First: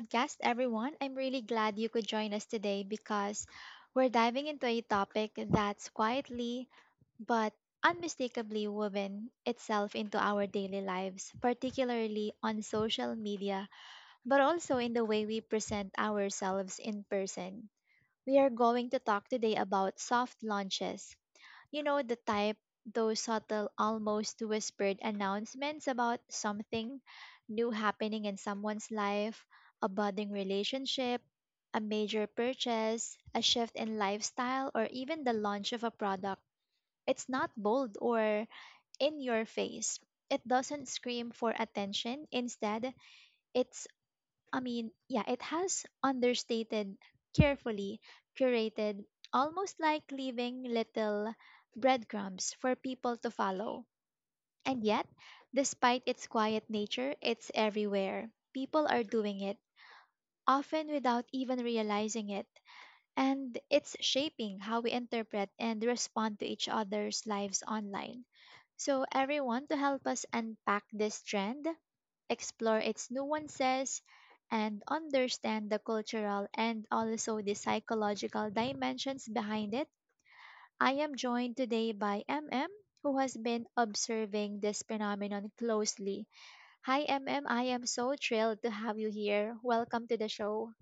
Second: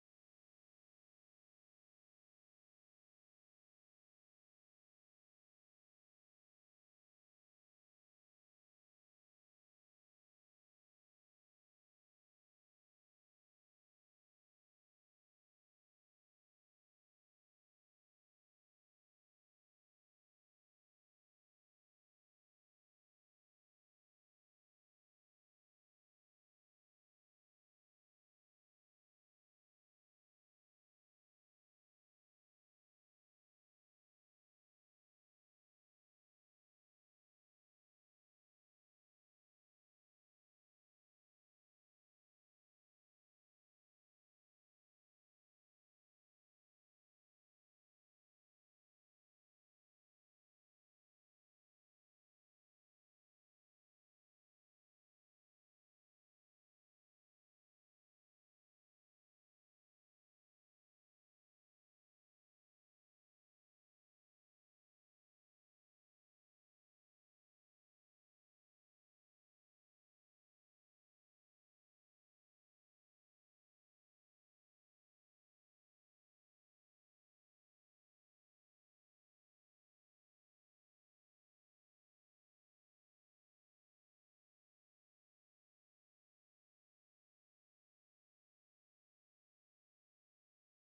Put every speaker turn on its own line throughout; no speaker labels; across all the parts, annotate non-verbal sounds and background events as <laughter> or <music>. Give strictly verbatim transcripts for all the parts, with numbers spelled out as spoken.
podcast, everyone. I'm really glad you could join us today because we're diving into a topic that's quietly but unmistakably woven itself into our daily lives, particularly on social media, but also in the way we present ourselves in person. We are going to talk today about soft launches, you know, the type, those subtle, almost whispered announcements about something new happening in someone's life, a budding relationship, a major purchase, a shift in lifestyle, or even the launch of a product. It's not bold or in your face. It doesn't scream for attention. Instead, it I mean, yeah, it has understated, carefully curated, almost like leaving little breadcrumbs for people to follow. And yet, despite its quiet nature, it's everywhere. People are doing it, often without even realizing it. And it's shaping how we interpret and respond to each other's lives online. So, everyone, to help us unpack this trend, explore its nuances, and understand the cultural and also the psychological dimensions behind it, I am joined today by M M, who has been observing this phenomenon closely. Hi, M M. I am so thrilled to have you here. Welcome to the show.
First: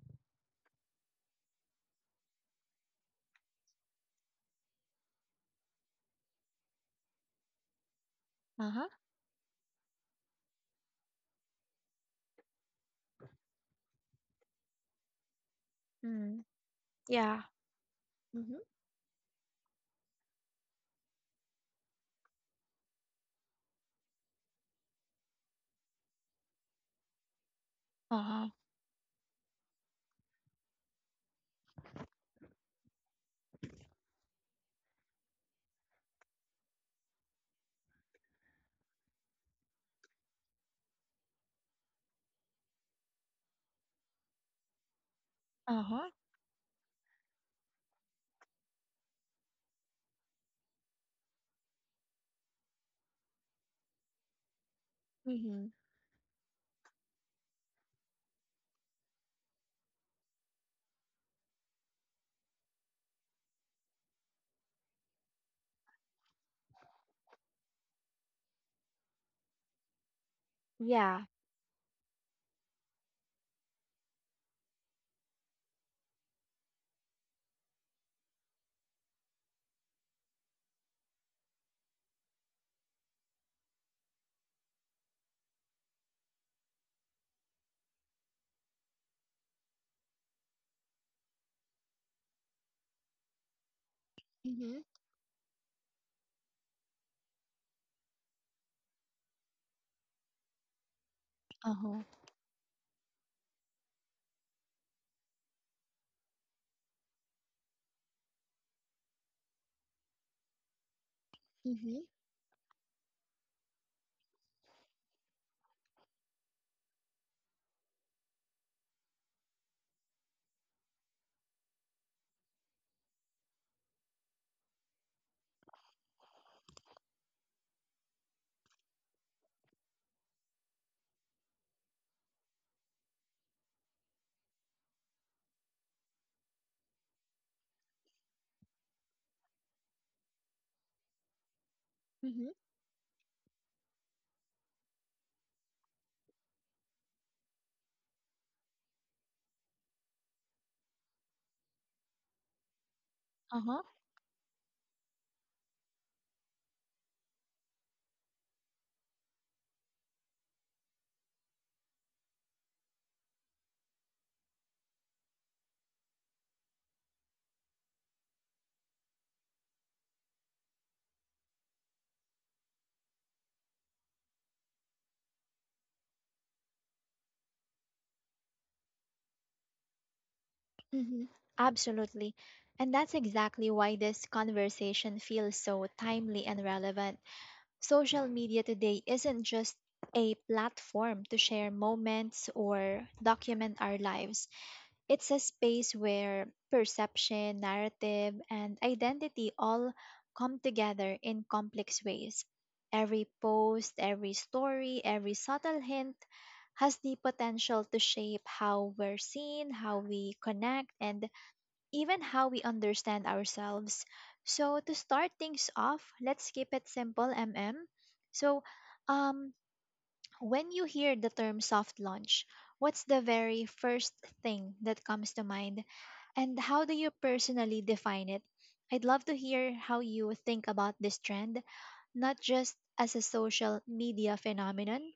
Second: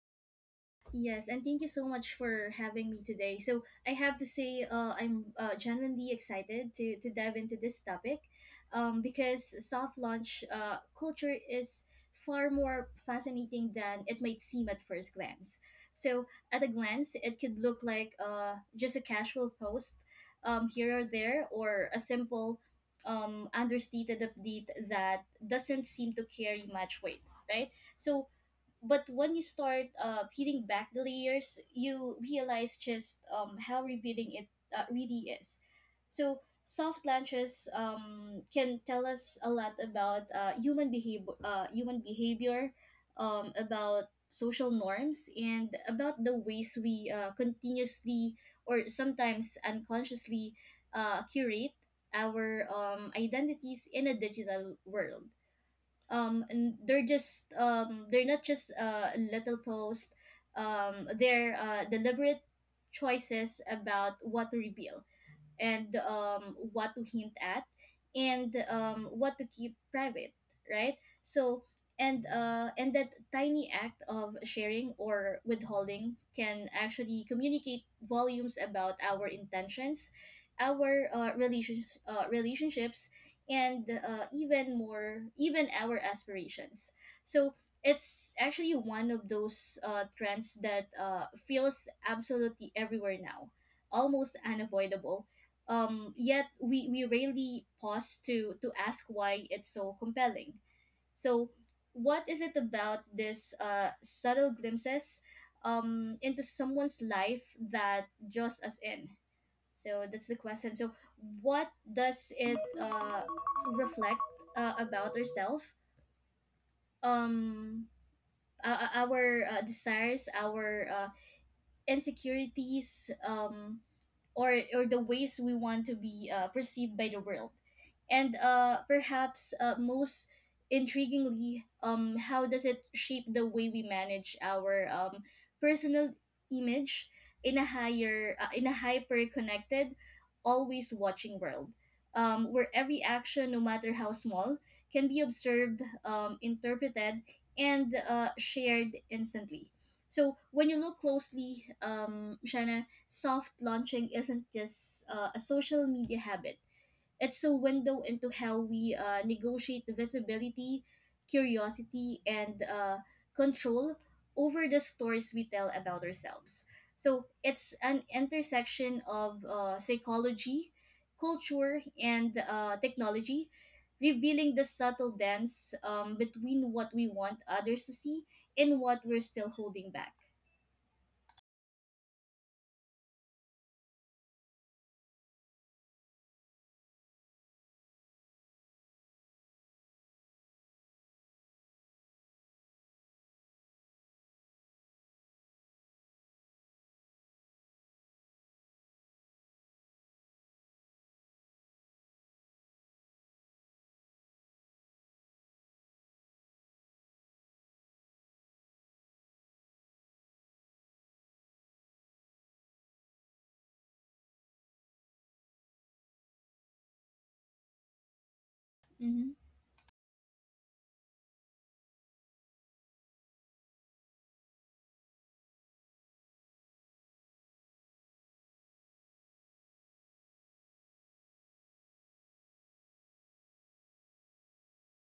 Yes, and thank you so much for having me today. So I have to say, uh, I'm uh, genuinely excited to to dive into this topic,
Uh huh.
um, because soft launch uh, culture is far more fascinating than it might seem at first glance. So
Mm.
at a glance, it
Yeah.
could look like
Mm-hmm.
uh, just a casual post, um, here or there, or a simple, um, understated update that doesn't seem to carry much weight, right?
Uh
So
huh.
but when you start uh, peeling back the layers, you realize just um, how revealing it uh, really is. So soft launches um, can tell us a lot about uh, human behavior, uh, human behavior, um, about social norms, and
Uh huh.
about the ways we uh, continuously or sometimes unconsciously uh, curate our um, identities in a digital world,
Mm-hmm.
um and they're just um they're not just uh a little post, um they're uh deliberate choices about what to reveal, and um, what to hint at, and um, what to keep private, right?
Yeah.
So and uh, and that tiny act of sharing or withholding can actually communicate volumes about our intentions, our uh, relations, uh, relationships, and uh, even more even our aspirations. So it's actually one of those uh, trends that uh, feels absolutely everywhere now, almost
Mm-hmm.
unavoidable, um, yet we, we rarely pause to to ask why it's so compelling. So,
Uh huh.
what is it about this uh, subtle glimpses um, into someone's life that draws us in? So that's the question. So, what
Mm-hmm.
does it uh, reflect uh, about ourselves? Um, uh, our uh, desires, our uh, insecurities, um, or or the ways we want to be uh, perceived by the world, and uh, perhaps uh, most intriguingly, um, how does it shape the way we manage our um, personal image in a higher uh, in a hyper connected, always watching world,
Mm-hmm.
um, where every action, no matter how small, can be observed, um, interpreted, and uh, shared instantly. So when you look closely, um, Shanna, soft launching isn't just uh, a social media habit. It's a window into how we uh, negotiate visibility, curiosity, and uh, control over the stories we tell about ourselves. So it's an intersection of uh, psychology, culture, and uh, technology, revealing the subtle dance um, between what we want others to see and what we're still holding back.
Mhm. Absolutely. And that's exactly why this conversation feels so timely and relevant. Social media today isn't just a platform to share moments or document our lives. It's a space where perception, narrative, and identity all come together in complex ways. Every post, every story, every subtle hint has the potential to shape how we're seen, how we connect, and even how we understand ourselves. So, to start things off, let's keep it simple, M M. So,
Mm-hmm.
um, when you hear the term soft launch, what's the very first thing that comes to mind? And how do you personally define it? I'd love to hear how you think about this trend, not just as a social media phenomenon,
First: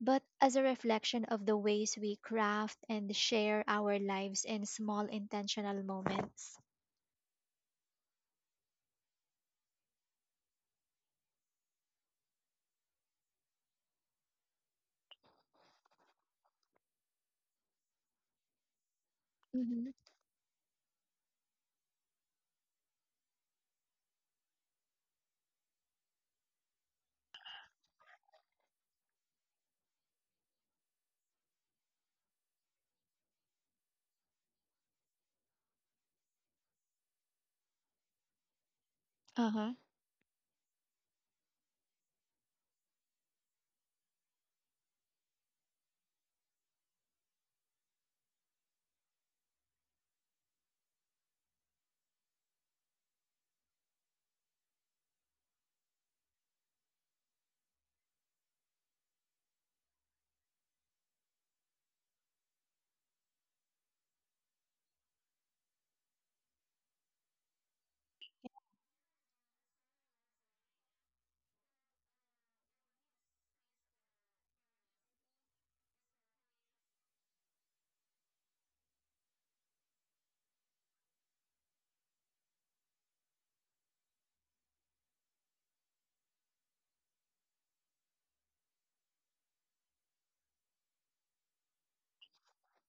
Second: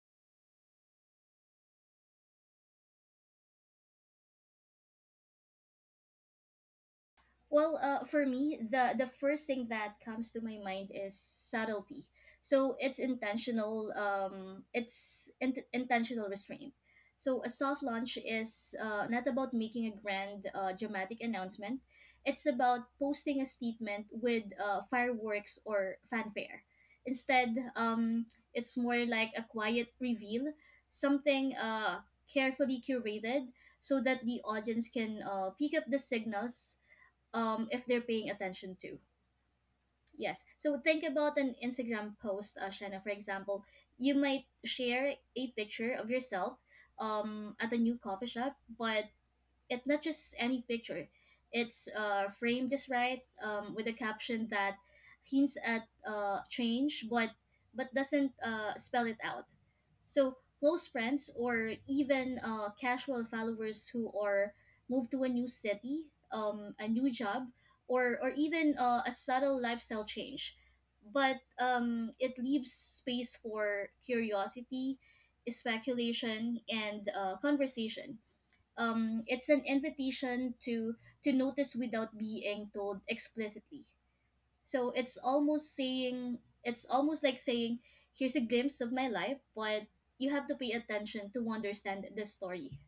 but as a reflection of the ways we craft and share our lives in small intentional moments.
Well, uh, for me, the the first thing that comes to my mind is subtlety. So it's intentional. Um, it's in- intentional restraint. So a soft launch is uh, not about making
Mm-hmm.
a grand, uh, dramatic announcement. It's about posting a statement with uh, fireworks or fanfare. Instead, um, it's more like a quiet reveal, something uh, carefully curated so that the audience can uh, pick up the signals, um, if they're paying attention to.
Uh-huh.
Yes. So think about an Instagram post, uh, Shanna, for example. You might share a picture of yourself um, at a new coffee shop, but it's not just any picture. It's uh, framed just right, um, with a caption that hints at uh, change, but but doesn't uh, spell it out. So, close friends or even uh, casual followers who are moved to a new city, um, a new job, or, or even uh, a subtle lifestyle change. But um, it leaves space for curiosity, speculation, and uh, conversation. Um, it's an invitation to to notice without being told explicitly. So it's almost saying it's almost like saying, here's a glimpse of my life, but you have to pay attention to understand the story.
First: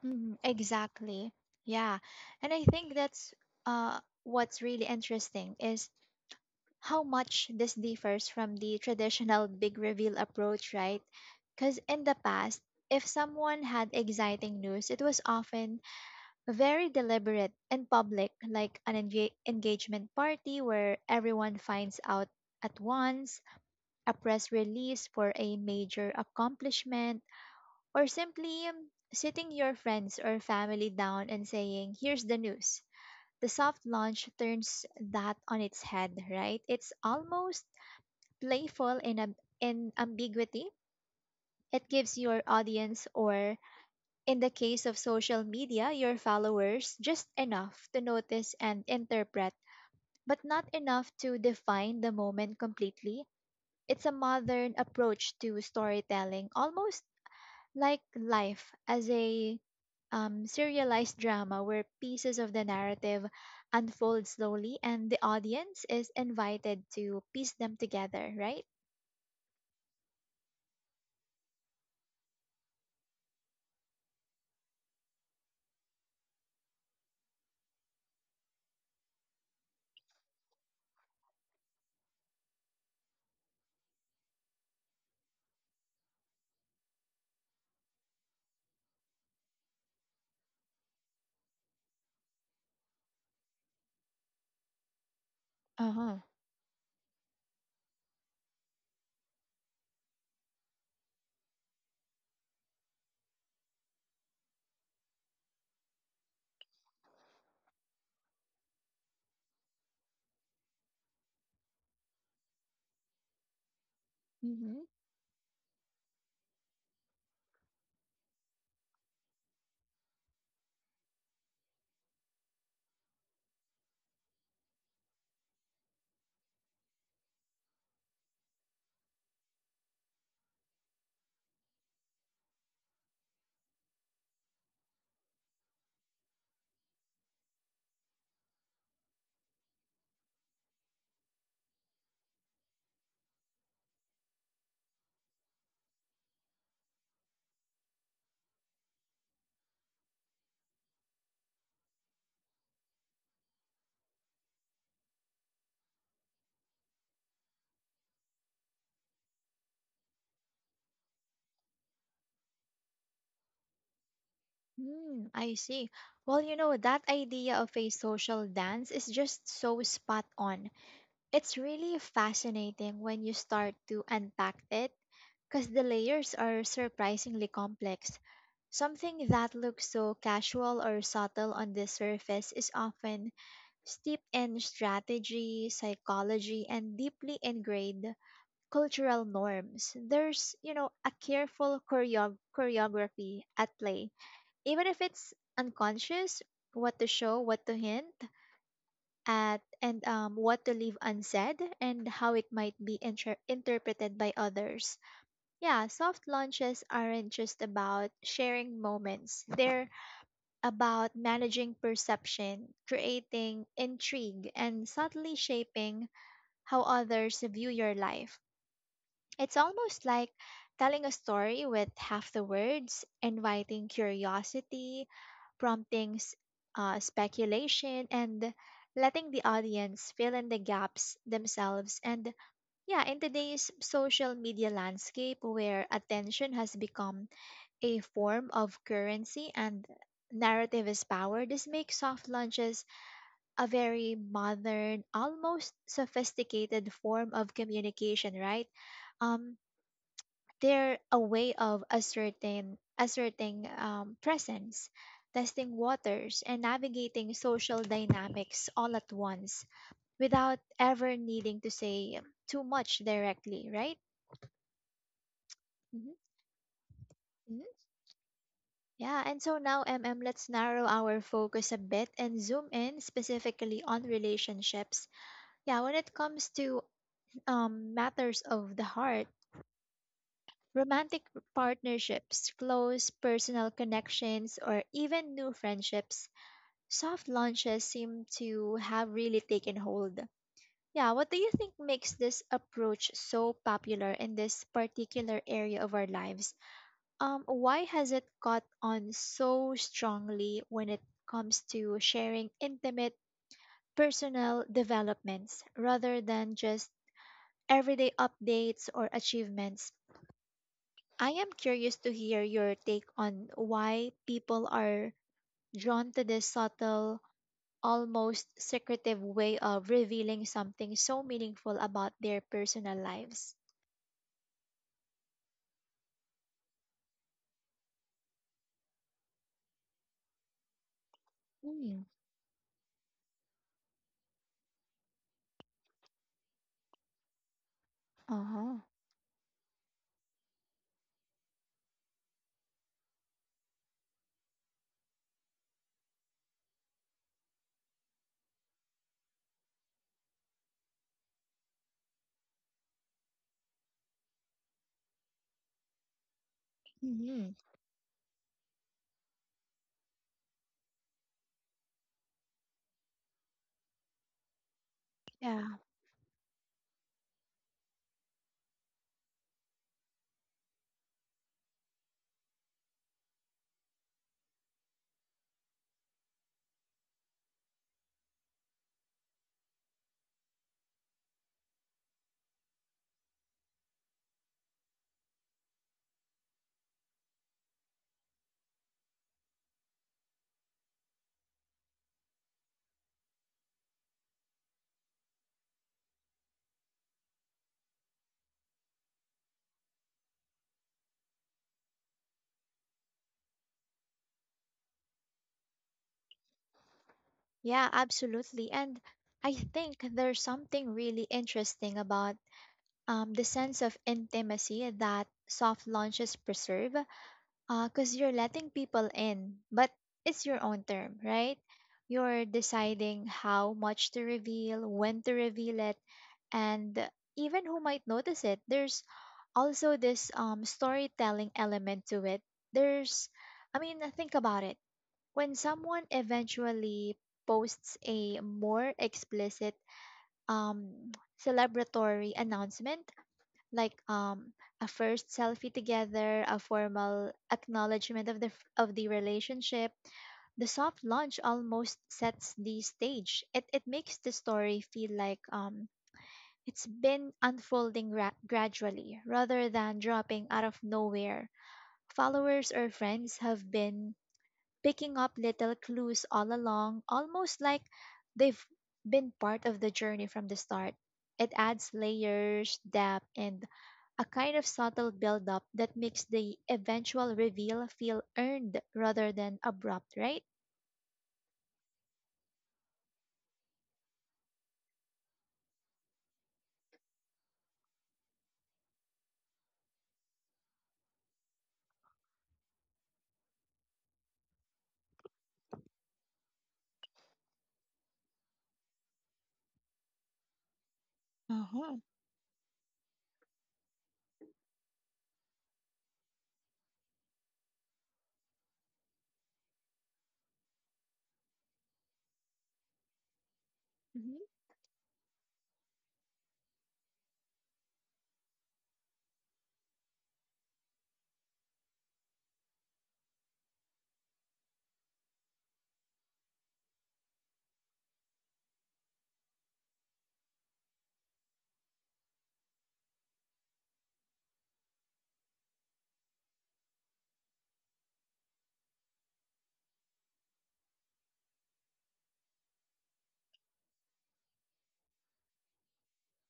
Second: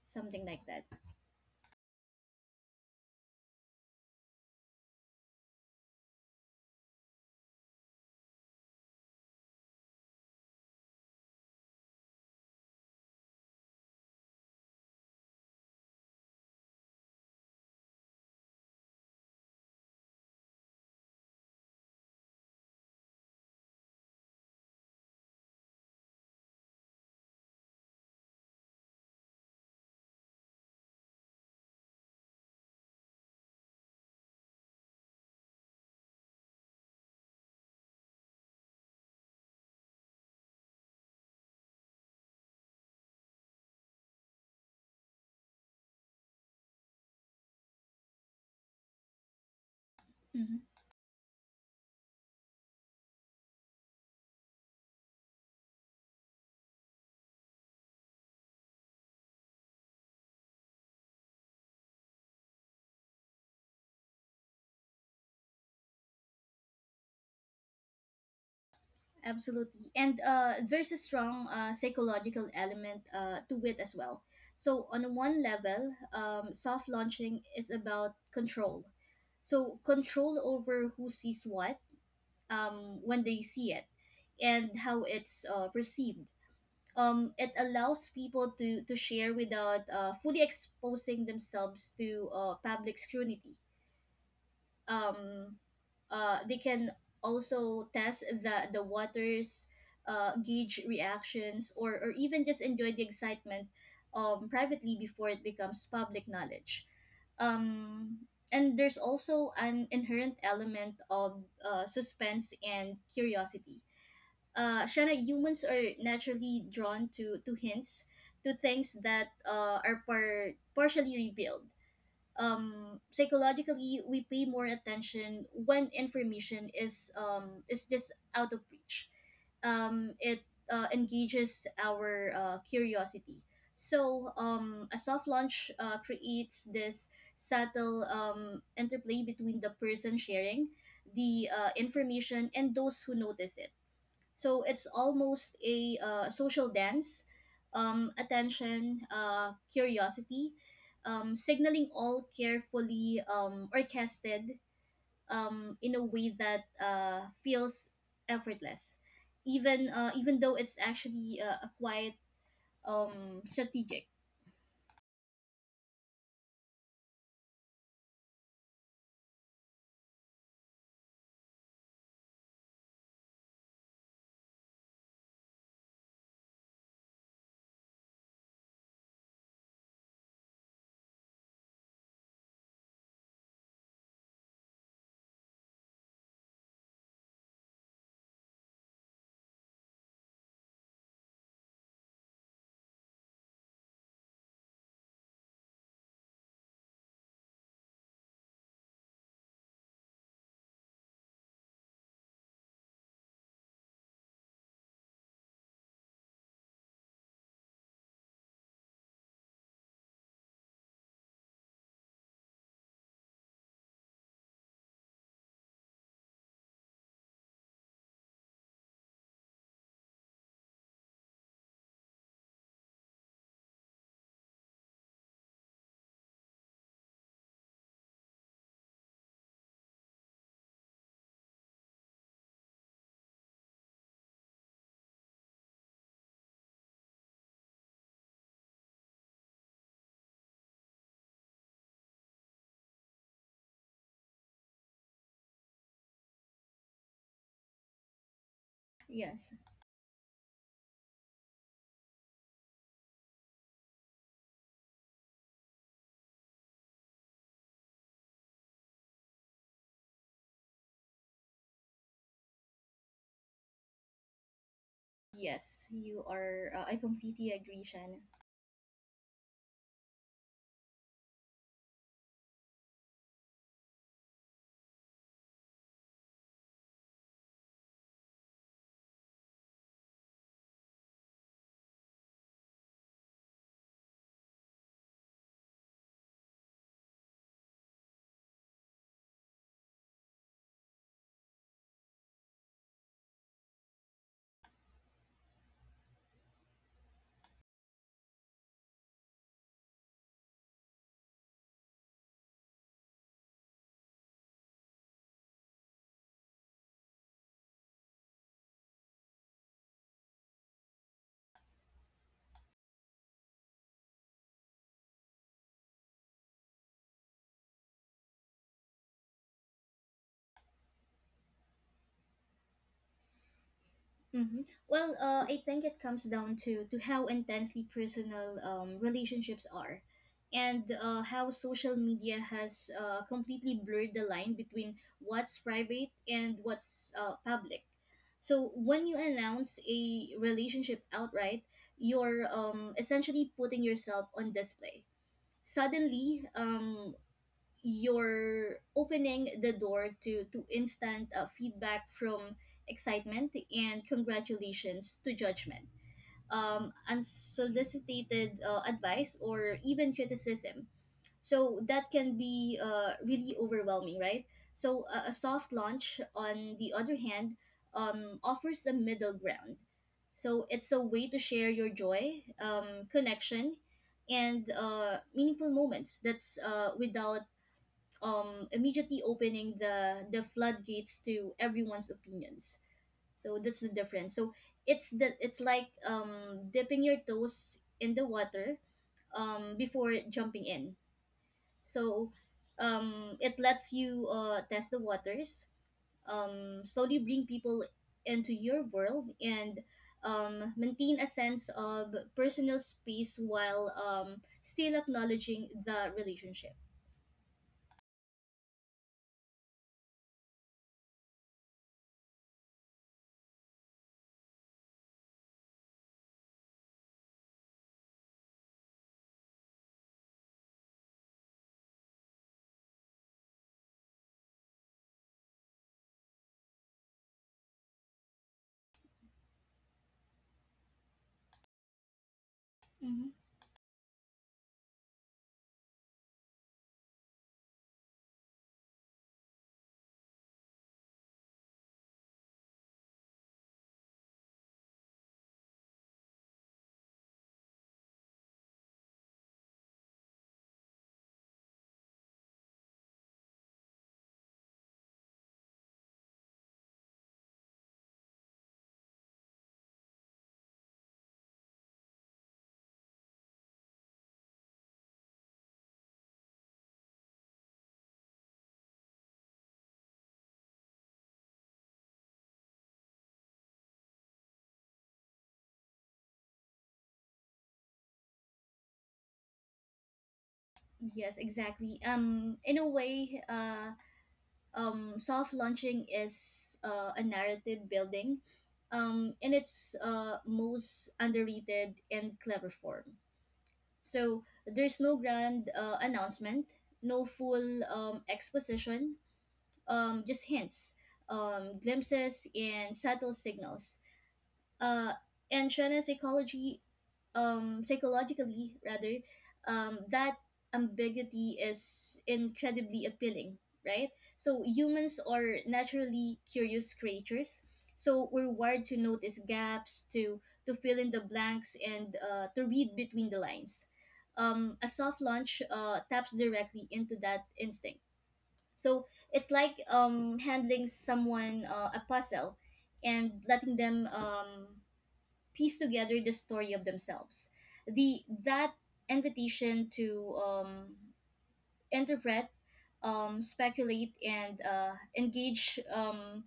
Hmm.
Something like that.
Exactly. Yeah. And I think that's uh what's really interesting is how much this differs from the traditional big reveal approach, right? Because in the past, if someone had exciting news, it was often very deliberate and public, like an enga- engagement party where everyone finds out at once, a press release for a major accomplishment, or simply um, sitting your friends or family down and saying, "Here's the news." The soft launch turns that on its head, right? It's almost playful in, ab- in ambiguity. It gives your audience, or in the case of social media, your followers, just enough to notice and interpret, but
Hmm.
not enough to define the moment completely. It's a modern approach to storytelling, almost like life as a um, serialized drama where pieces of the narrative unfold slowly and the audience is invited to piece them together, right?
Absolutely. And uh, there's a strong uh, psychological element uh, to it as well. So, on one level, um, soft launching is about control. So, control over who sees what, um, when they see it, and how it's uh, perceived. Um, it allows people to, to share without uh, fully exposing themselves to uh, public scrutiny. Um,
Uh huh.
uh, they can also test the, the waters, uh, gauge reactions, or, or even just enjoy the excitement um, privately before it becomes public knowledge. Um, and there's also an inherent element of uh, suspense and curiosity,
Mm-hmm.
uh, Shana. Humans are naturally drawn to to hints, to things that uh, are par- partially revealed. Um, psychologically, we pay more attention when information is um, is just out of reach. Um, it uh, engages our uh, curiosity. So um, a soft launch uh, creates this subtle um, interplay between the person sharing the uh, information and those who notice it. So it's almost a uh, social dance, um, attention, uh, curiosity, um, signaling all carefully um, orchestrated um, in a way that uh, feels effortless, even uh, even though it's actually uh, a quiet um, strategic.
Mm, I see. Well, you know, that idea of a social dance is just so spot on. It's really fascinating when you start to unpack it because the layers are surprisingly complex. Something that looks so casual or subtle on the surface is often steeped in strategy, psychology, and deeply ingrained cultural norms. There's, you know, a careful choreo- choreography at play. Even if it's unconscious, what to show, what to hint at, and um, what to leave unsaid, and how it might be inter- interpreted by others. Yeah, soft launches aren't just about sharing moments. They're about managing perception, creating intrigue, and subtly shaping how others view your life. It's almost like telling a story with half the words, inviting curiosity, prompting s- uh, speculation, and letting the audience fill in the gaps themselves. And yeah, in today's social media landscape where attention has become a form of currency and narrative is power, this makes soft launches a very modern, almost sophisticated form of communication, right?
Yes,
Um, they're a way of asserting asserting um, presence, testing waters, and navigating social dynamics all at once without ever needing to say too much directly, right?
yes,
Mhm.
you are. Uh, I completely agree, Shannon.
Yeah, and so now, M M, let's narrow our focus a bit and zoom in specifically on relationships. Yeah, when it comes to um, matters of the heart, romantic partnerships, close personal connections, or even new friendships, soft launches seem to have really taken hold. Yeah, what do you think makes this approach so popular in this particular area of our lives? Um, why has it caught on so strongly when it comes to sharing intimate personal developments rather than just everyday updates or achievements? I am curious to hear your take on why people are drawn to this subtle, almost secretive way of revealing something so meaningful about their personal lives.
Mm-hmm. Well, uh, I think it comes down to to how intensely personal um, relationships are, and uh, how social
Mm.
media has uh, completely blurred the line between what's private and what's uh, public.
Uh huh.
So when you announce a relationship outright, you're um, essentially putting yourself on display. Suddenly, um, you're opening the door to to instant uh, feedback, from excitement and congratulations to judgment, um,
Hmm.
unsolicited uh, advice, or even criticism. So that can be uh, really overwhelming, right? So a a
Yeah.
soft launch, on the other hand, um, offers a middle ground. So it's a way to share your joy, um, connection, and uh, meaningful moments, that's uh, without um, immediately opening the the floodgates to everyone's opinions. So that's the difference. So it's the it's like um, dipping your toes in the water um, before jumping in. So um, it lets you uh, test the waters, um, slowly bring people into your world, and um, maintain a sense of personal space while um, still acknowledging the relationship.
Yeah, absolutely. And I think there's something really interesting about um, the sense of intimacy that soft launches preserve, because you're letting people in, but it's your own term, right? You're deciding how much to reveal, when to reveal it, and even who might notice it. There's also this um, storytelling element to it. There's, I mean, think about it, when someone eventually posts a more explicit um celebratory announcement, like um a first selfie together, a formal acknowledgement of the f- of the relationship, the soft launch almost sets the stage. it it makes the story feel like um it's been unfolding ra- gradually rather than dropping out of nowhere. Followers or friends have been picking up little clues all along, almost like they've been part of the journey from the start. It adds layers, depth, and a kind of subtle build-up that makes the eventual reveal feel earned rather than abrupt, right?
Yes, exactly. Um, in a way, uh, um, soft launching is uh, a narrative building, um, in its uh, most underrated and clever form. So there's no grand uh, announcement, no full um, exposition, um, just hints, um,
Uh-huh.
glimpses, and subtle signals. uh, and China's psychology, um, psychologically rather, um, that ambiguity is incredibly appealing, right?
Mm-hmm.
So humans are naturally curious creatures. So we're wired to notice gaps, to to fill in the blanks, and uh, to read between the lines. Um, a soft launch uh, taps directly into that instinct. So it's like um, handling someone uh, a puzzle and letting them um, piece together the story of themselves. The that invitation to um, interpret, um, speculate, and uh, engage um,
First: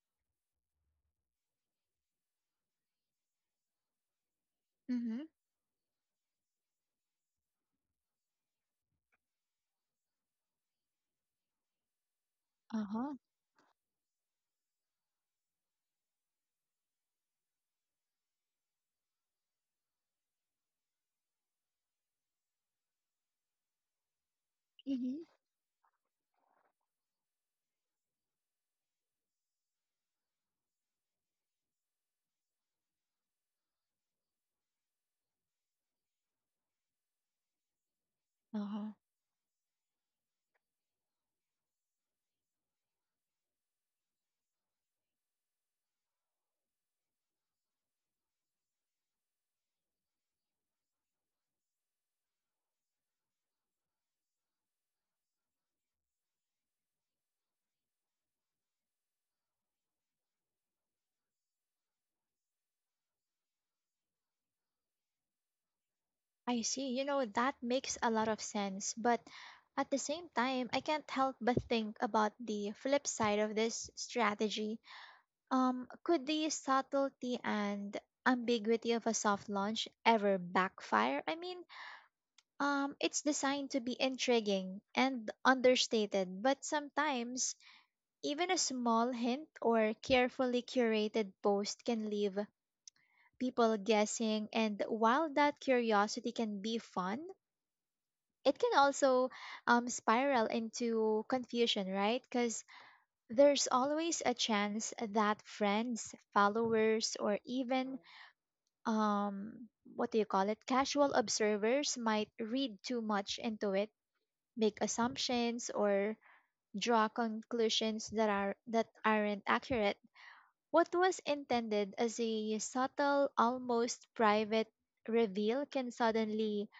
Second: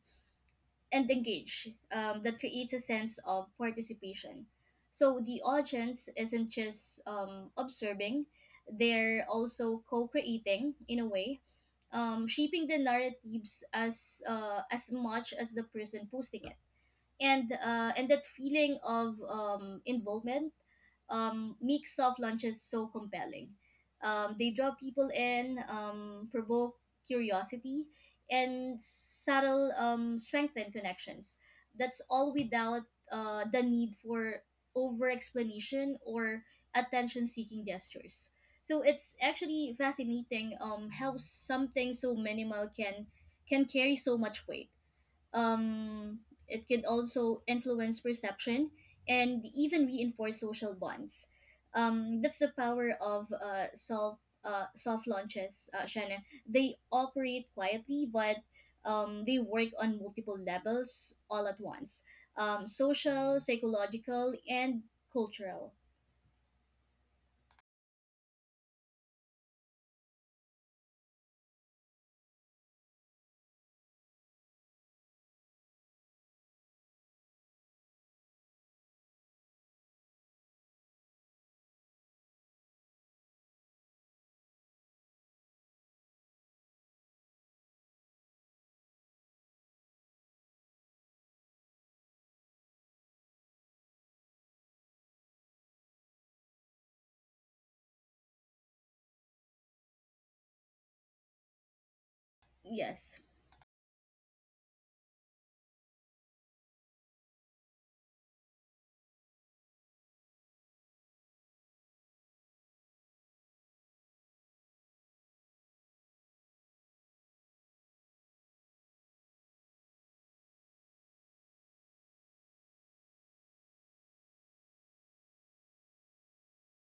and engage, um, that creates a sense of participation. So
Mm-hmm.
the audience isn't just um, observing; they're also co-creating in a way, um, shaping the
Uh-huh.
narratives as uh, as much as the person posting it. And uh, and that feeling of um, involvement um, makes soft launches so compelling. Um, they draw people
Mm-hmm.
in, um, provoke curiosity, and subtle um, strengthen connections. That's all without uh, the need for over explanation or attention seeking gestures. So
Uh-huh.
it's actually fascinating um, how something so minimal can can carry so much weight. um, it can also influence perception and even reinforce social bonds. Um, that's the power of uh, soft, uh, soft launches, uh, Shanna. They operate quietly, but um, they work on multiple levels all at once, um, social, psychological, and cultural.
I see. You know, that makes a lot of sense. But at the same time, I can't help but think about the flip side of this strategy. Um, could the subtlety and ambiguity of a soft launch ever backfire? I mean, um, it's designed to be intriguing and understated, but sometimes even a small hint or carefully curated post can leave people guessing. And while that curiosity can be fun, it can also um, spiral into confusion, right? Because
Yes.
there's always a chance that friends, followers, or even um what do you call it, casual observers might read too much into it, make assumptions, or draw conclusions that are that aren't accurate. What was intended as a subtle, almost private reveal can suddenly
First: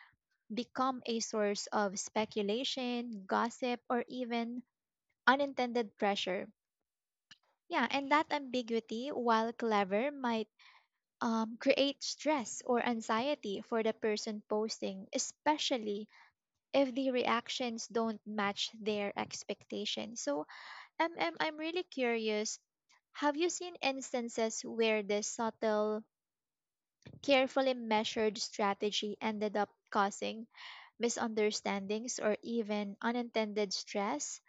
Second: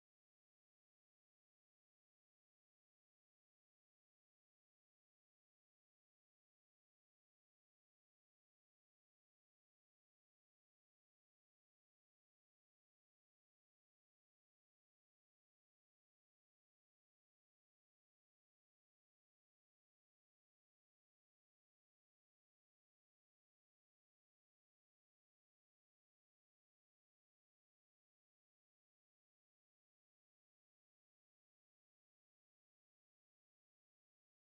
become a source of speculation, gossip, or even unintended pressure. Yeah, and that ambiguity, while clever, might um, create stress or anxiety for the person posting, especially if the reactions don't match their expectations. So, M M, I'm really curious. Have you seen instances where this subtle, carefully measured strategy ended up causing misunderstandings or even unintended stress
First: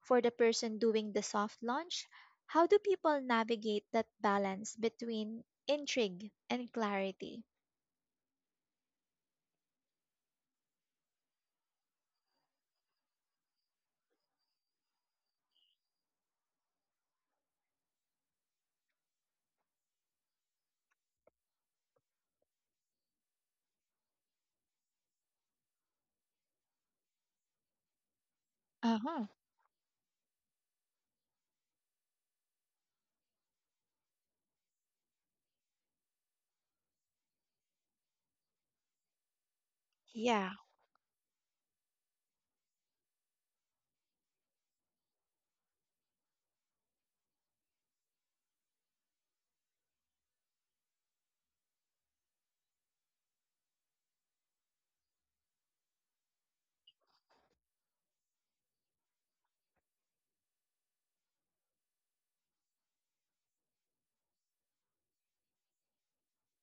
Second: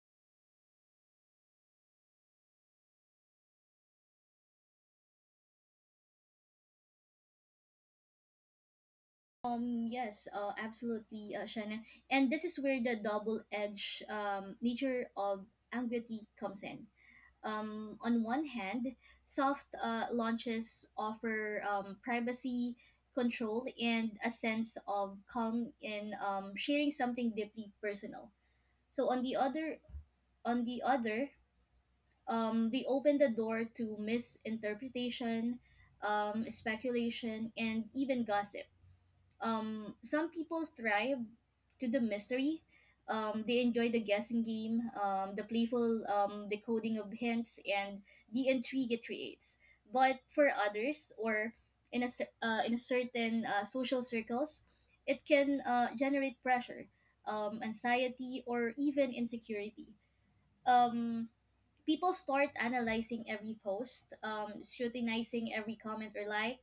for the person doing the soft launch? How do people navigate that balance between intrigue and clarity?
Um, yes, uh, Absolutely, uh, Shanna. And this is where the double edged um, nature of ambiguity comes in. Um, on one hand, soft uh, launches offer um, privacy, control, and a sense of calm in um, sharing something deeply personal. So on
Uh-huh.
the other, on the other, um, they open the door to misinterpretation, um, speculation, and even gossip. Um, some
Yeah.
people thrive to the mystery. Um, they enjoy the guessing game, um, the playful um, decoding of hints, and the intrigue it creates. But for others, or in a, cer- uh, in a certain uh, social circles, it can uh, generate pressure, um, anxiety, or even insecurity. Um, People start analyzing every post, um, scrutinizing every comment or like,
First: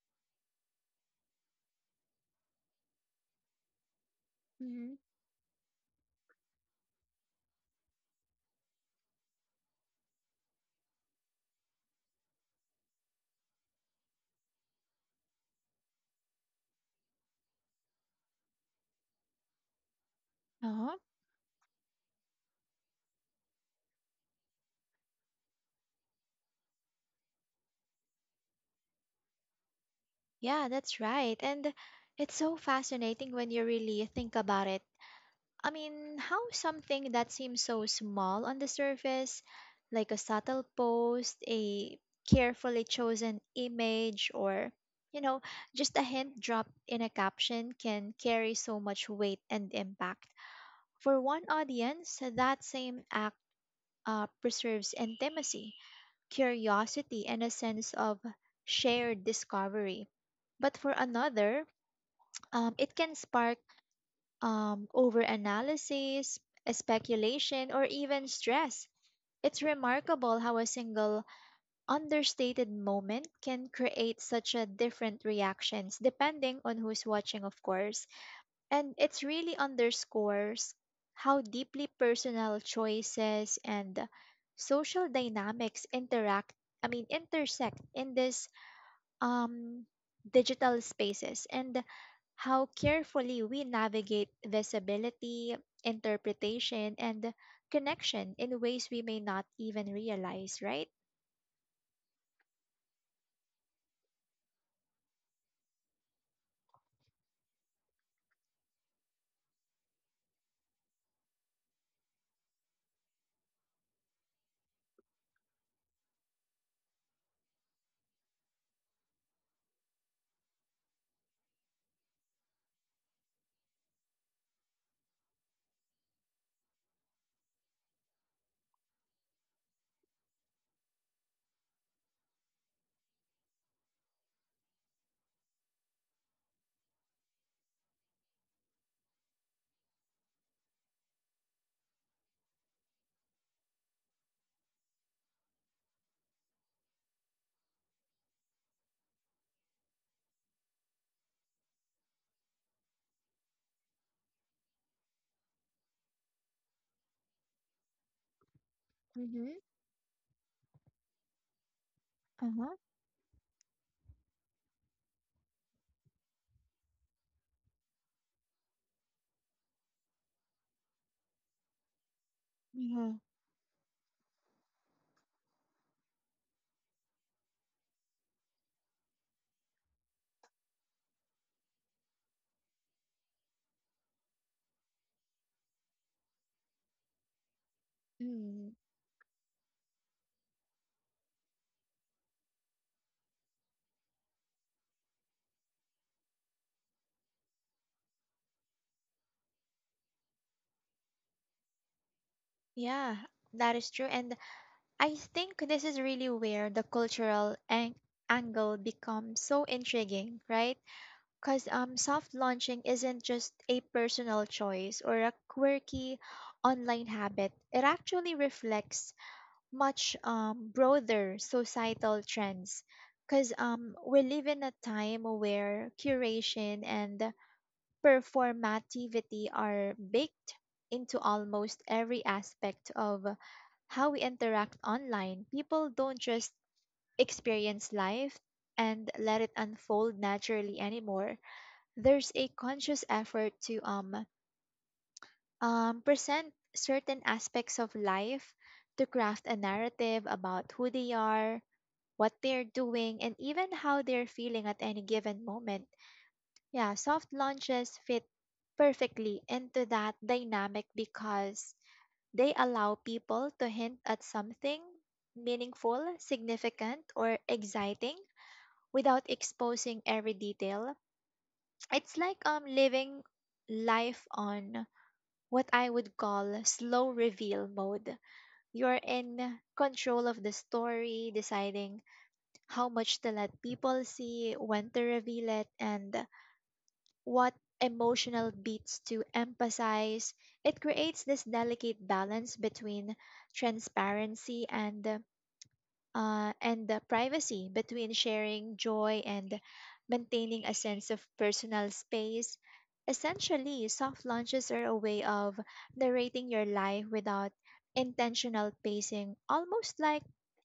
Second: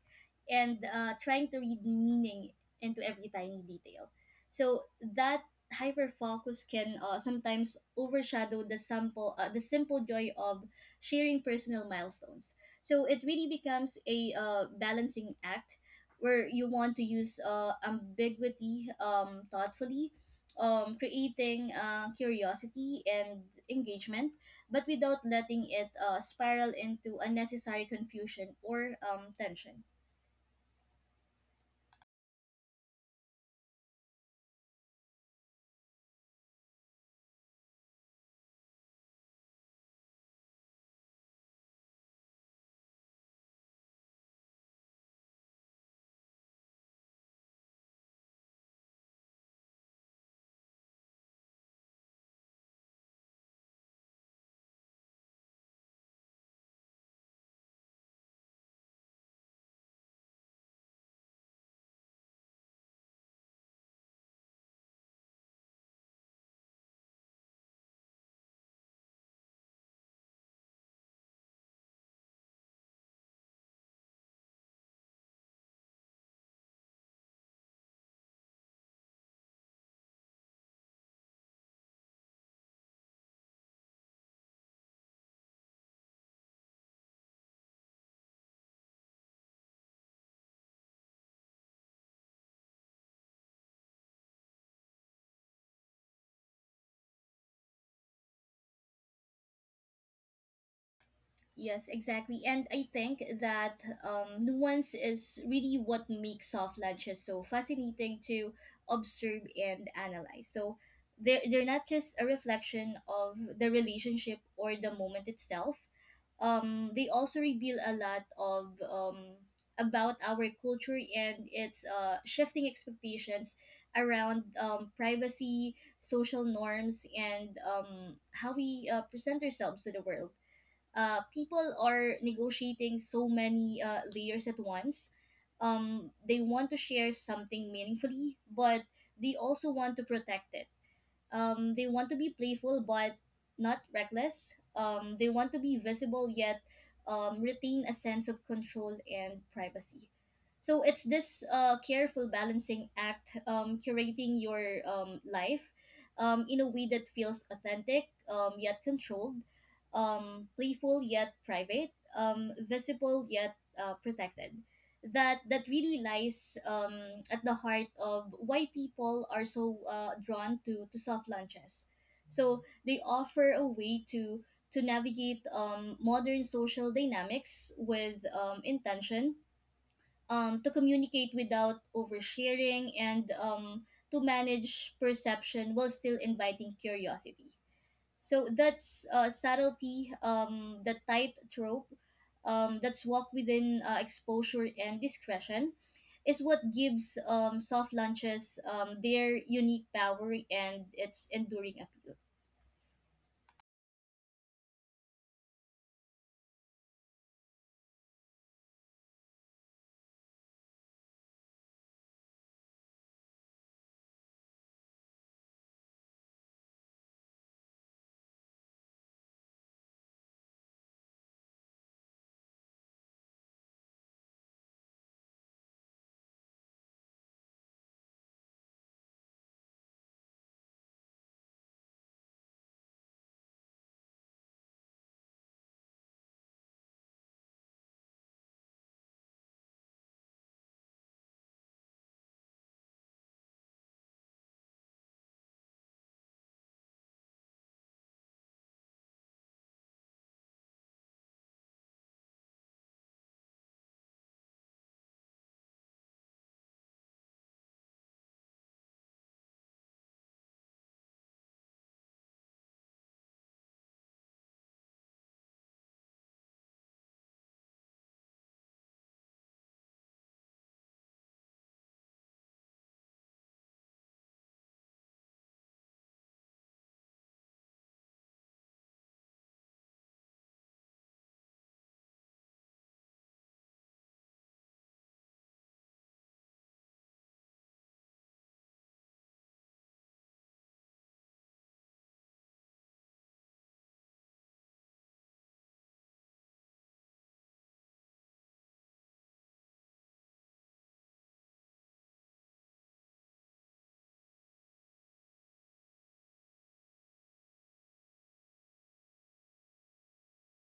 and uh, trying to read meaning into every tiny detail. So
Hmm.
that hyper focus can uh, sometimes overshadow the simple uh, the simple joy of sharing personal milestones. So it really becomes a uh, balancing act where you want to use uh, ambiguity um, thoughtfully,
Uh-huh.
um, creating uh, curiosity and engagement, but without letting it uh, spiral into unnecessary confusion or um, tension.
Yeah, that's right. And it's so fascinating when you really think about it. I mean, how something that seems so small on the surface, like a subtle post, a carefully chosen image, or, you know, just a hint dropped in a caption can carry so much weight and impact. For one audience, that same act uh, preserves intimacy, curiosity, and a sense of shared discovery. But for another, um, it can spark um, overanalysis, uh, speculation, or even stress. It's remarkable how a single understated moment can create such a different reactions depending on who's watching, of course. And it really underscores how deeply personal choices and social dynamics interact, I mean, intersect in this um, digital spaces and how carefully we navigate visibility, interpretation, and connection in ways we may not even realize, right?
Yes, exactly. And I think that um, nuance is really what makes soft lunches so fascinating to observe and analyze. So they're, they're not just a reflection of the relationship or the moment itself. Um, they also reveal a lot of um, about our culture and its uh, shifting expectations around um, privacy, social norms, and um, how we uh, present ourselves to the world. Uh, people are negotiating so many uh, layers at once. Um, they want to share something meaningfully, but they also want to protect it, um, they want to be playful but not reckless. Um, they want to be visible, yet um, retain a sense of control and privacy. So it's this uh, careful balancing act, um, curating your um, life um, in a way that feels authentic, um, yet controlled,
Mm-hmm.
um, playful yet private, um,
Uh-huh.
visible yet uh, protected. That that really lies um, at the heart of why people are so uh, drawn to, to soft lunches. So they
Yeah.
offer a way to to navigate um, modern social dynamics with um, intention, um, to communicate without oversharing, and um, to manage perception while still inviting curiosity. So
Mm,
that's uh, subtlety, um, the tight trope um, that's walked within uh, exposure and discretion is what gives um, soft lunches um, their unique power and its enduring appeal.
yeah, that is true. And I think this is really where the cultural ang angle becomes so intriguing, right? Because um, soft launching isn't just a personal choice or a quirky online habit. It actually reflects much um, broader societal trends. Because um, we live in a time where curation and performativity are baked into almost every aspect of how we interact online. People don't just experience life and let it unfold naturally anymore. There's a conscious effort to um, um, present certain aspects of life, to craft a narrative about who they are, what they're doing, and even how they're feeling at any given moment. Yeah, soft launches fit perfectly into that dynamic because they allow people to hint at something meaningful, significant, or exciting without exposing every detail. It's like um living life on what I would call slow reveal mode. You're in control of the story, deciding how much to let people see, when to reveal it, and what emotional beats to emphasize. It creates this delicate balance between transparency and uh, and the privacy, between sharing joy and maintaining a sense of personal space. Essentially, soft launches are a way of narrating your life without intentional pacing, almost like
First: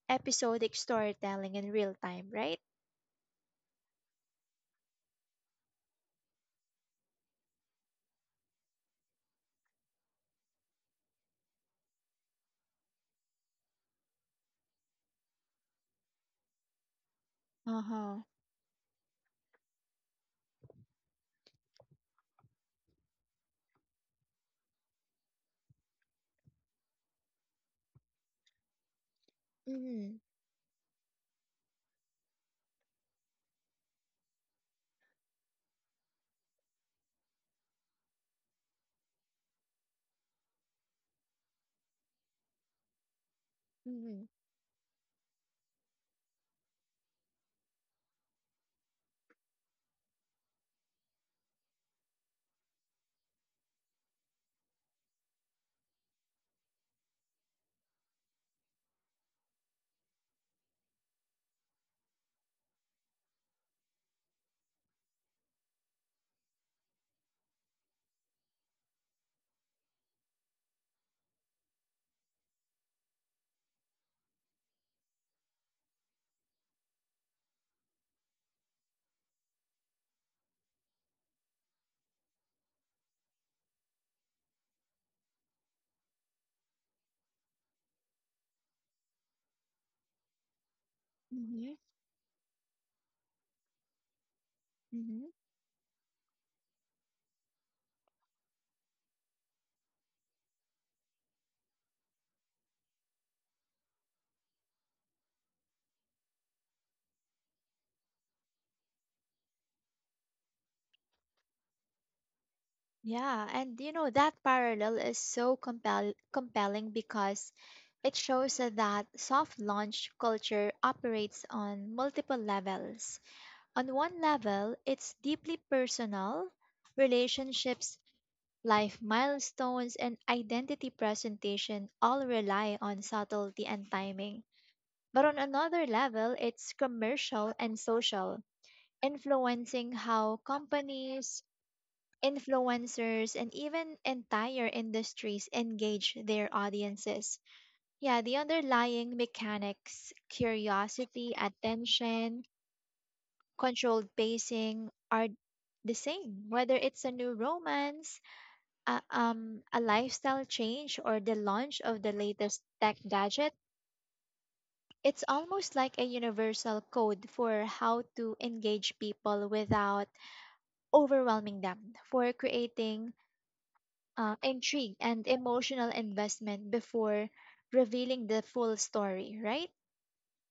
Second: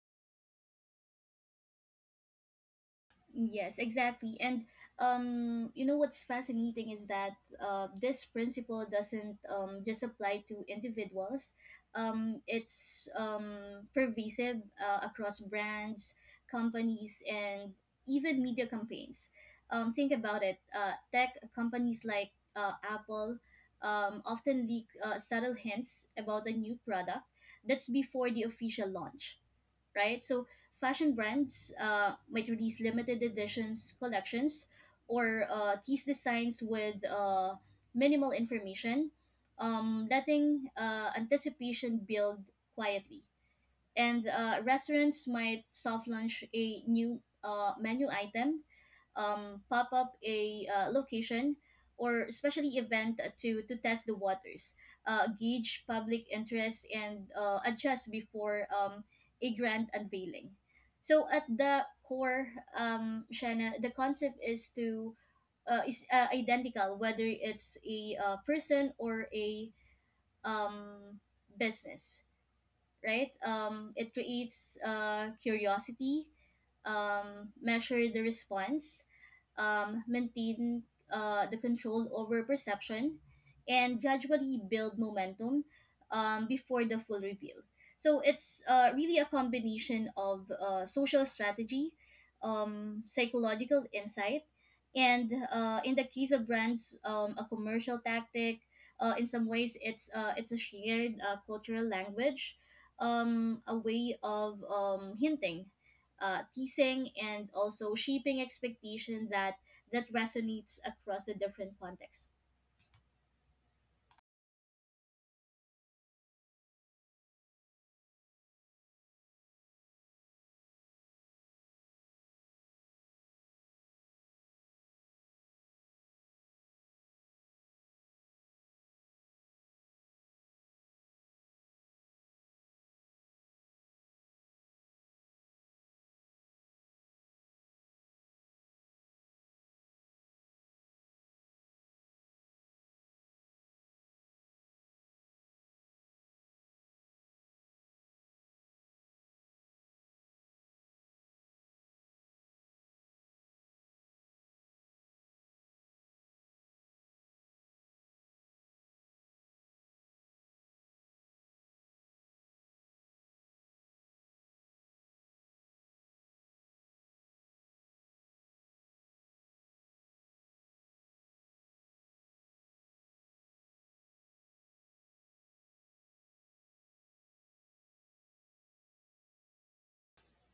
episodic storytelling in real time, right?
Yes, exactly. And um, you know what's fascinating is that uh, this principle doesn't um, just apply to individuals. Um, it's um, pervasive uh, across brands, companies, and
Uh-huh.
even media campaigns. Um, think about it. Uh, tech companies like uh, Apple um, often leak uh, subtle hints about a new product, that's before the official launch,
Mm-hmm.
right? So fashion brands uh, might release limited editions collections or uh, tease designs with uh, minimal information, um, letting uh, anticipation build quietly,
Mm-hmm.
and uh, restaurants might soft launch a new uh, menu item, um, pop up a uh, location, or especially event to to test the waters, uh, gauge public interest, and uh, adjust before um, a grand unveiling. So at the core, um, Shanna, the concept is to uh, is uh, identical whether it's a uh, person or a um, business, right? Um, it creates uh, curiosity, um, measure the response, um, maintain uh, the control over perception, and gradually build momentum um, before the full reveal. So it's uh, really a combination of uh, social
Mm-hmm.
strategy, um, psychological insight,
Mm-hmm.
and uh, in the case of brands, um, a commercial tactic. Uh, in some ways, it's uh, it's a shared uh, cultural language, um, a way of um, hinting, uh, teasing, and also shaping expectation that that resonates across the different contexts.
Yeah, and you know that parallel is so compel compelling because it shows that soft launch culture operates on multiple levels. On one level, it's deeply personal, relationships, life milestones, and identity presentation all rely on subtlety and timing. But on another level, it's commercial and social influencing how companies, influencers, and even entire industries engage their audiences. Yeah, the underlying mechanics, curiosity, attention, controlled pacing are the same, whether it's a new romance, a, um, a lifestyle change, or the launch of the latest tech gadget. It's almost like a universal code for how to engage people without overwhelming them for creating uh, intrigue and emotional investment before revealing the full story, right?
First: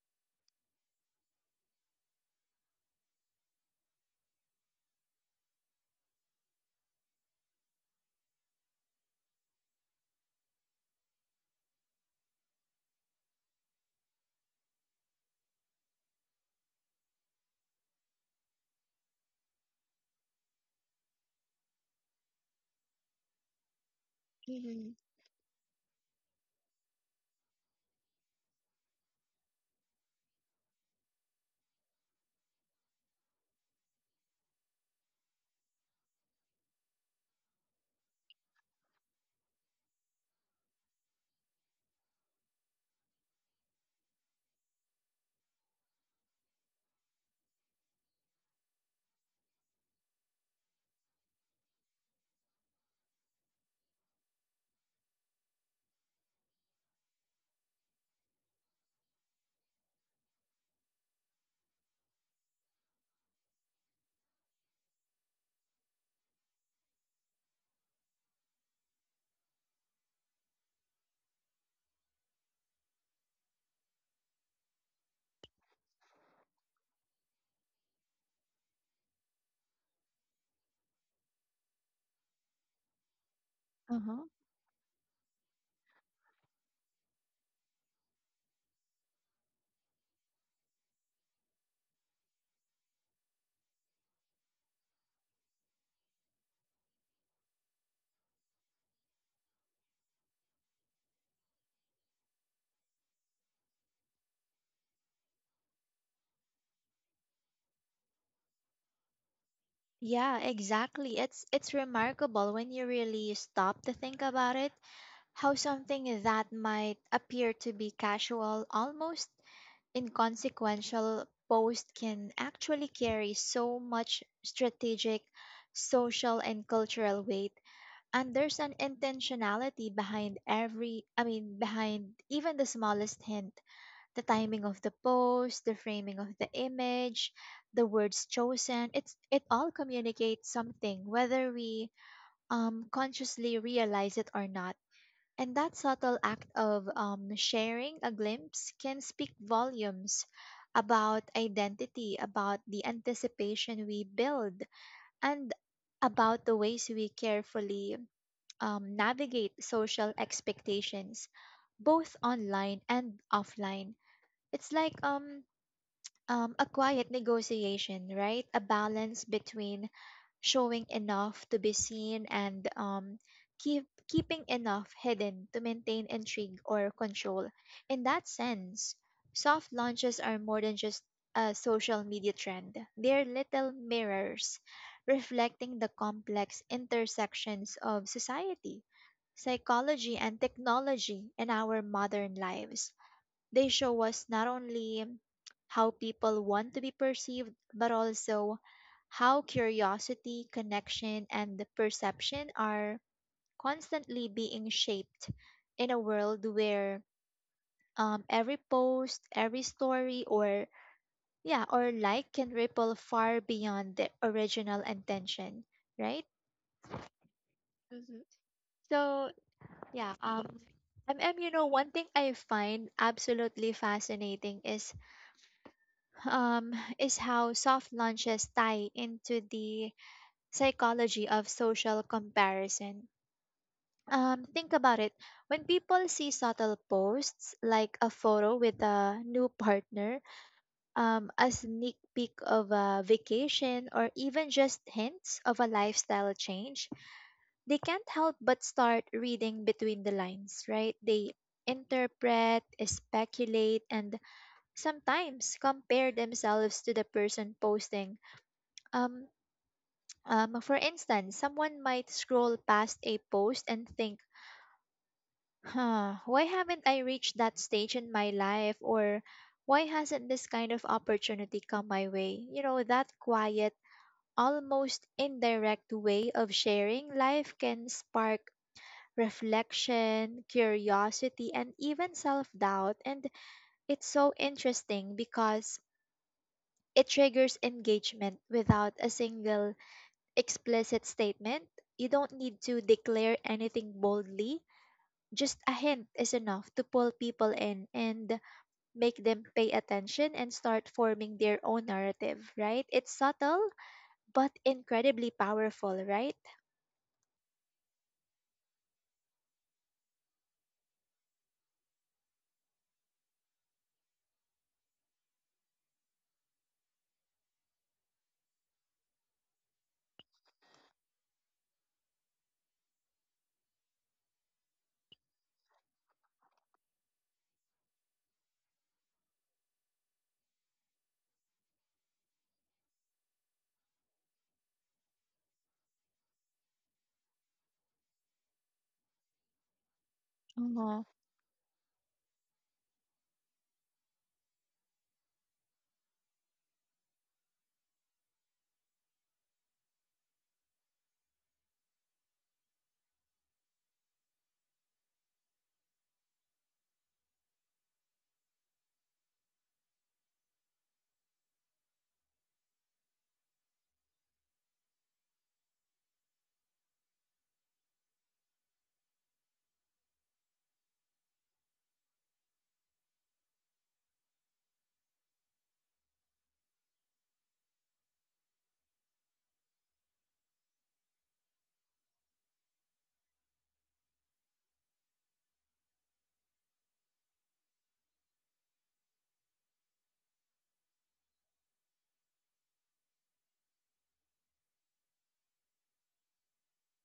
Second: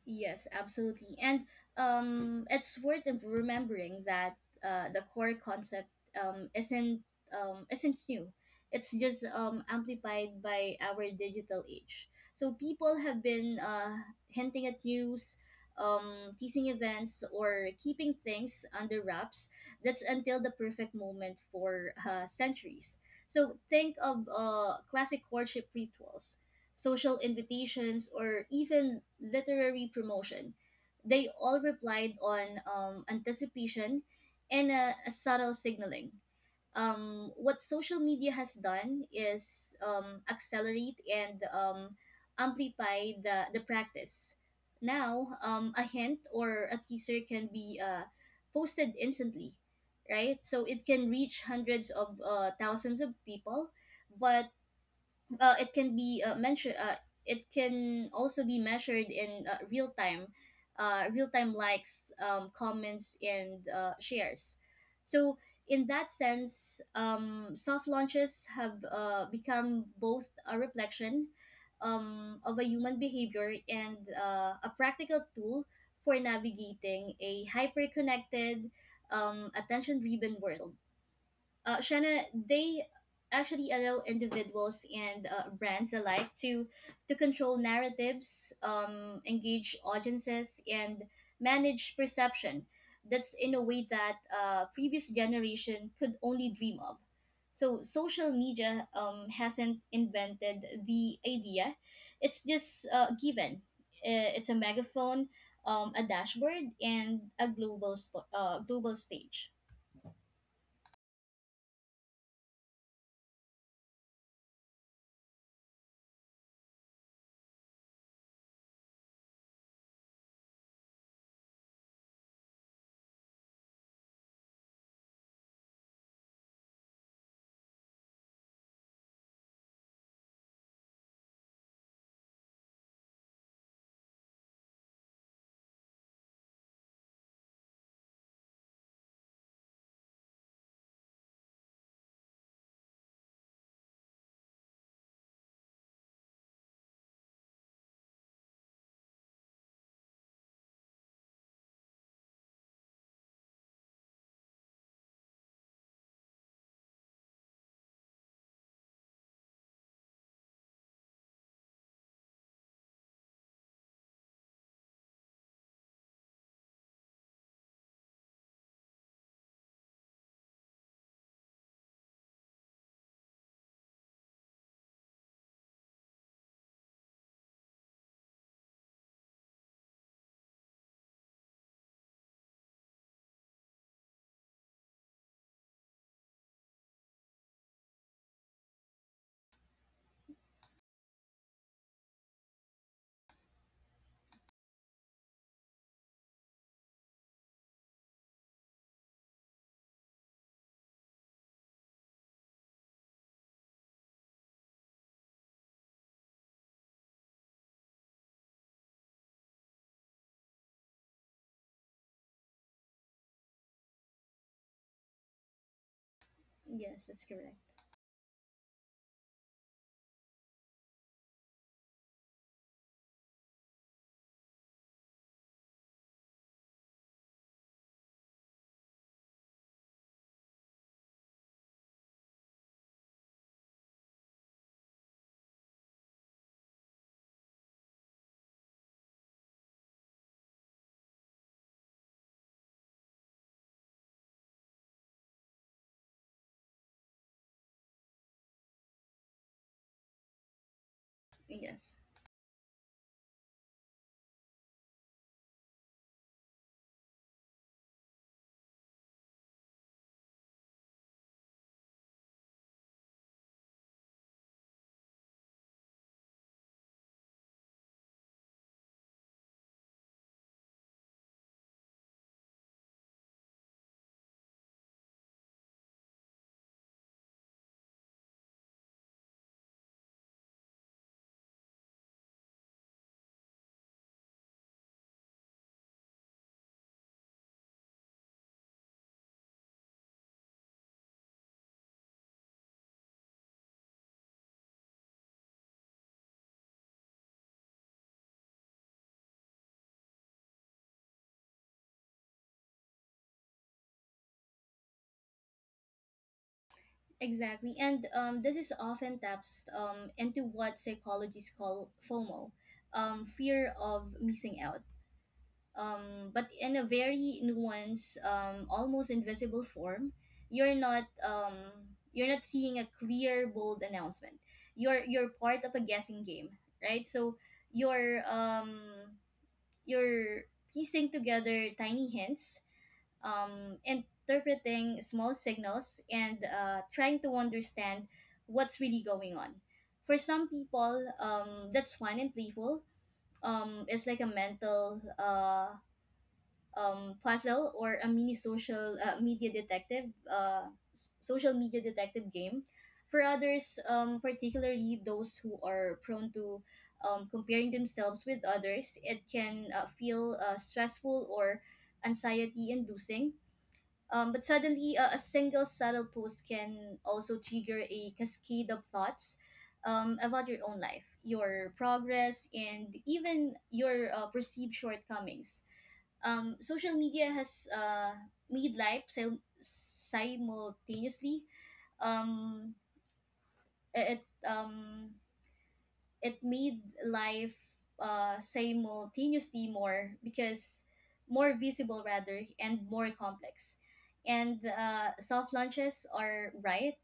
Yes, absolutely. And um, it's worth remembering that uh, the core concept um, isn't um, isn't new. It's just um, amplified by our digital age. So people have been uh, hinting at news, um, teasing events, or keeping things under wraps. That's until the perfect moment for uh, centuries. So think of uh,
Mm-hmm.
classic courtship rituals, social invitations, or even literary promotion. They all replied on um, anticipation and a, a subtle signaling. Um, what social media has done is um, accelerate and um, amplify the, the practice. Now, um, a hint or a teaser can be uh, posted instantly, right? So it can reach hundreds of uh, thousands of people, but uh, it can be uh, mentioned uh, it can also be measured in uh, real time uh, real time: likes, um, comments, and uh, shares. So in that sense, um, soft launches have uh, become both a reflection um, of a human behavior and uh, a practical tool for navigating a hyper connected, um, attention driven world. uh, Shanna, they actually allow
Uh-huh.
individuals and uh, brands alike to to control narratives, um, engage audiences, and manage perception. That's in a way that uh, previous generation could only dream of. So social media um, hasn't invented the idea; it's just uh, given. Uh, It's a megaphone, um, a dashboard, and a global sto- uh, global stage.
Yeah, exactly. It's it's remarkable when you really stop to think about it, how something that might appear to be casual, almost inconsequential post can actually carry so much strategic, social, and cultural weight. And there's an intentionality behind every i mean behind even the smallest hint, the timing of the post, the framing of the image, the words chosen. It's it all communicates something whether we um consciously realize it or not. And that subtle act of um, sharing a glimpse can speak volumes about identity, about the anticipation we build, and about the ways we carefully um, navigate social expectations, both online and offline. It's like um, um, a quiet negotiation, right? A balance between showing enough to be seen and um, keep keeping enough hidden to maintain intrigue or control. In that sense, soft launches are more than just a social media trend. They're little mirrors reflecting the complex intersections of society, psychology, and technology in our modern lives. They show us not only how people want to be perceived, but also how curiosity, connection, and perception are constantly being shaped in a world where um, every post, every story, or yeah, or like can ripple far beyond the original intention, right?
Yes, that's correct.
Mm-hmm. So yeah, um, MM, you know, one thing I find absolutely fascinating is um, is how soft launches tie into the psychology of social comparison. Um, think about it. When people see subtle posts like a photo with a new partner, um, a sneak peek of a vacation, or even just hints of a lifestyle change, they can't help but start reading between the lines, right? They
Yes.
interpret, speculate, and sometimes compare themselves to the person posting. Um, um, for instance, someone might scroll past a post and think, huh, why haven't I reached that stage in my life? Or why hasn't this kind of opportunity come my way? You know, that quiet, almost indirect way of sharing life can spark reflection, curiosity, and even self doubt. And it's so interesting because it triggers engagement without a single explicit statement. You don't need to declare anything boldly. Just a hint is enough to pull people in and make them pay attention and start forming their own narrative, right? It's subtle but incredibly powerful, right?
Exactly. And um, this is often taps um, into what psychologists call FOMO, um, fear of missing out. Um, but in a very nuanced, um, almost invisible form, you're not um, you're not seeing a clear, bold announcement. You're you're part of a guessing game, right? So you're um, you're piecing together tiny hints, um, interpreting small signals and uh, trying to understand what's really going on. For some
Uh-huh.
people, um, that's fun and playful. Um, it's like a mental uh, um, puzzle or a mini social uh, media detective, uh, s- social media detective game. For others, um, particularly those who are prone to um, comparing themselves with others, it can uh, feel uh, stressful or anxiety inducing. Um, but suddenly, uh, a single subtle post can also trigger a cascade of thoughts um, about your own life, your progress, and even your uh, perceived shortcomings. Um, social media has uh, made life sim- simultaneously. Um, it um, it made life uh, simultaneously more because more visible rather and more complex, and uh, soft launches are right,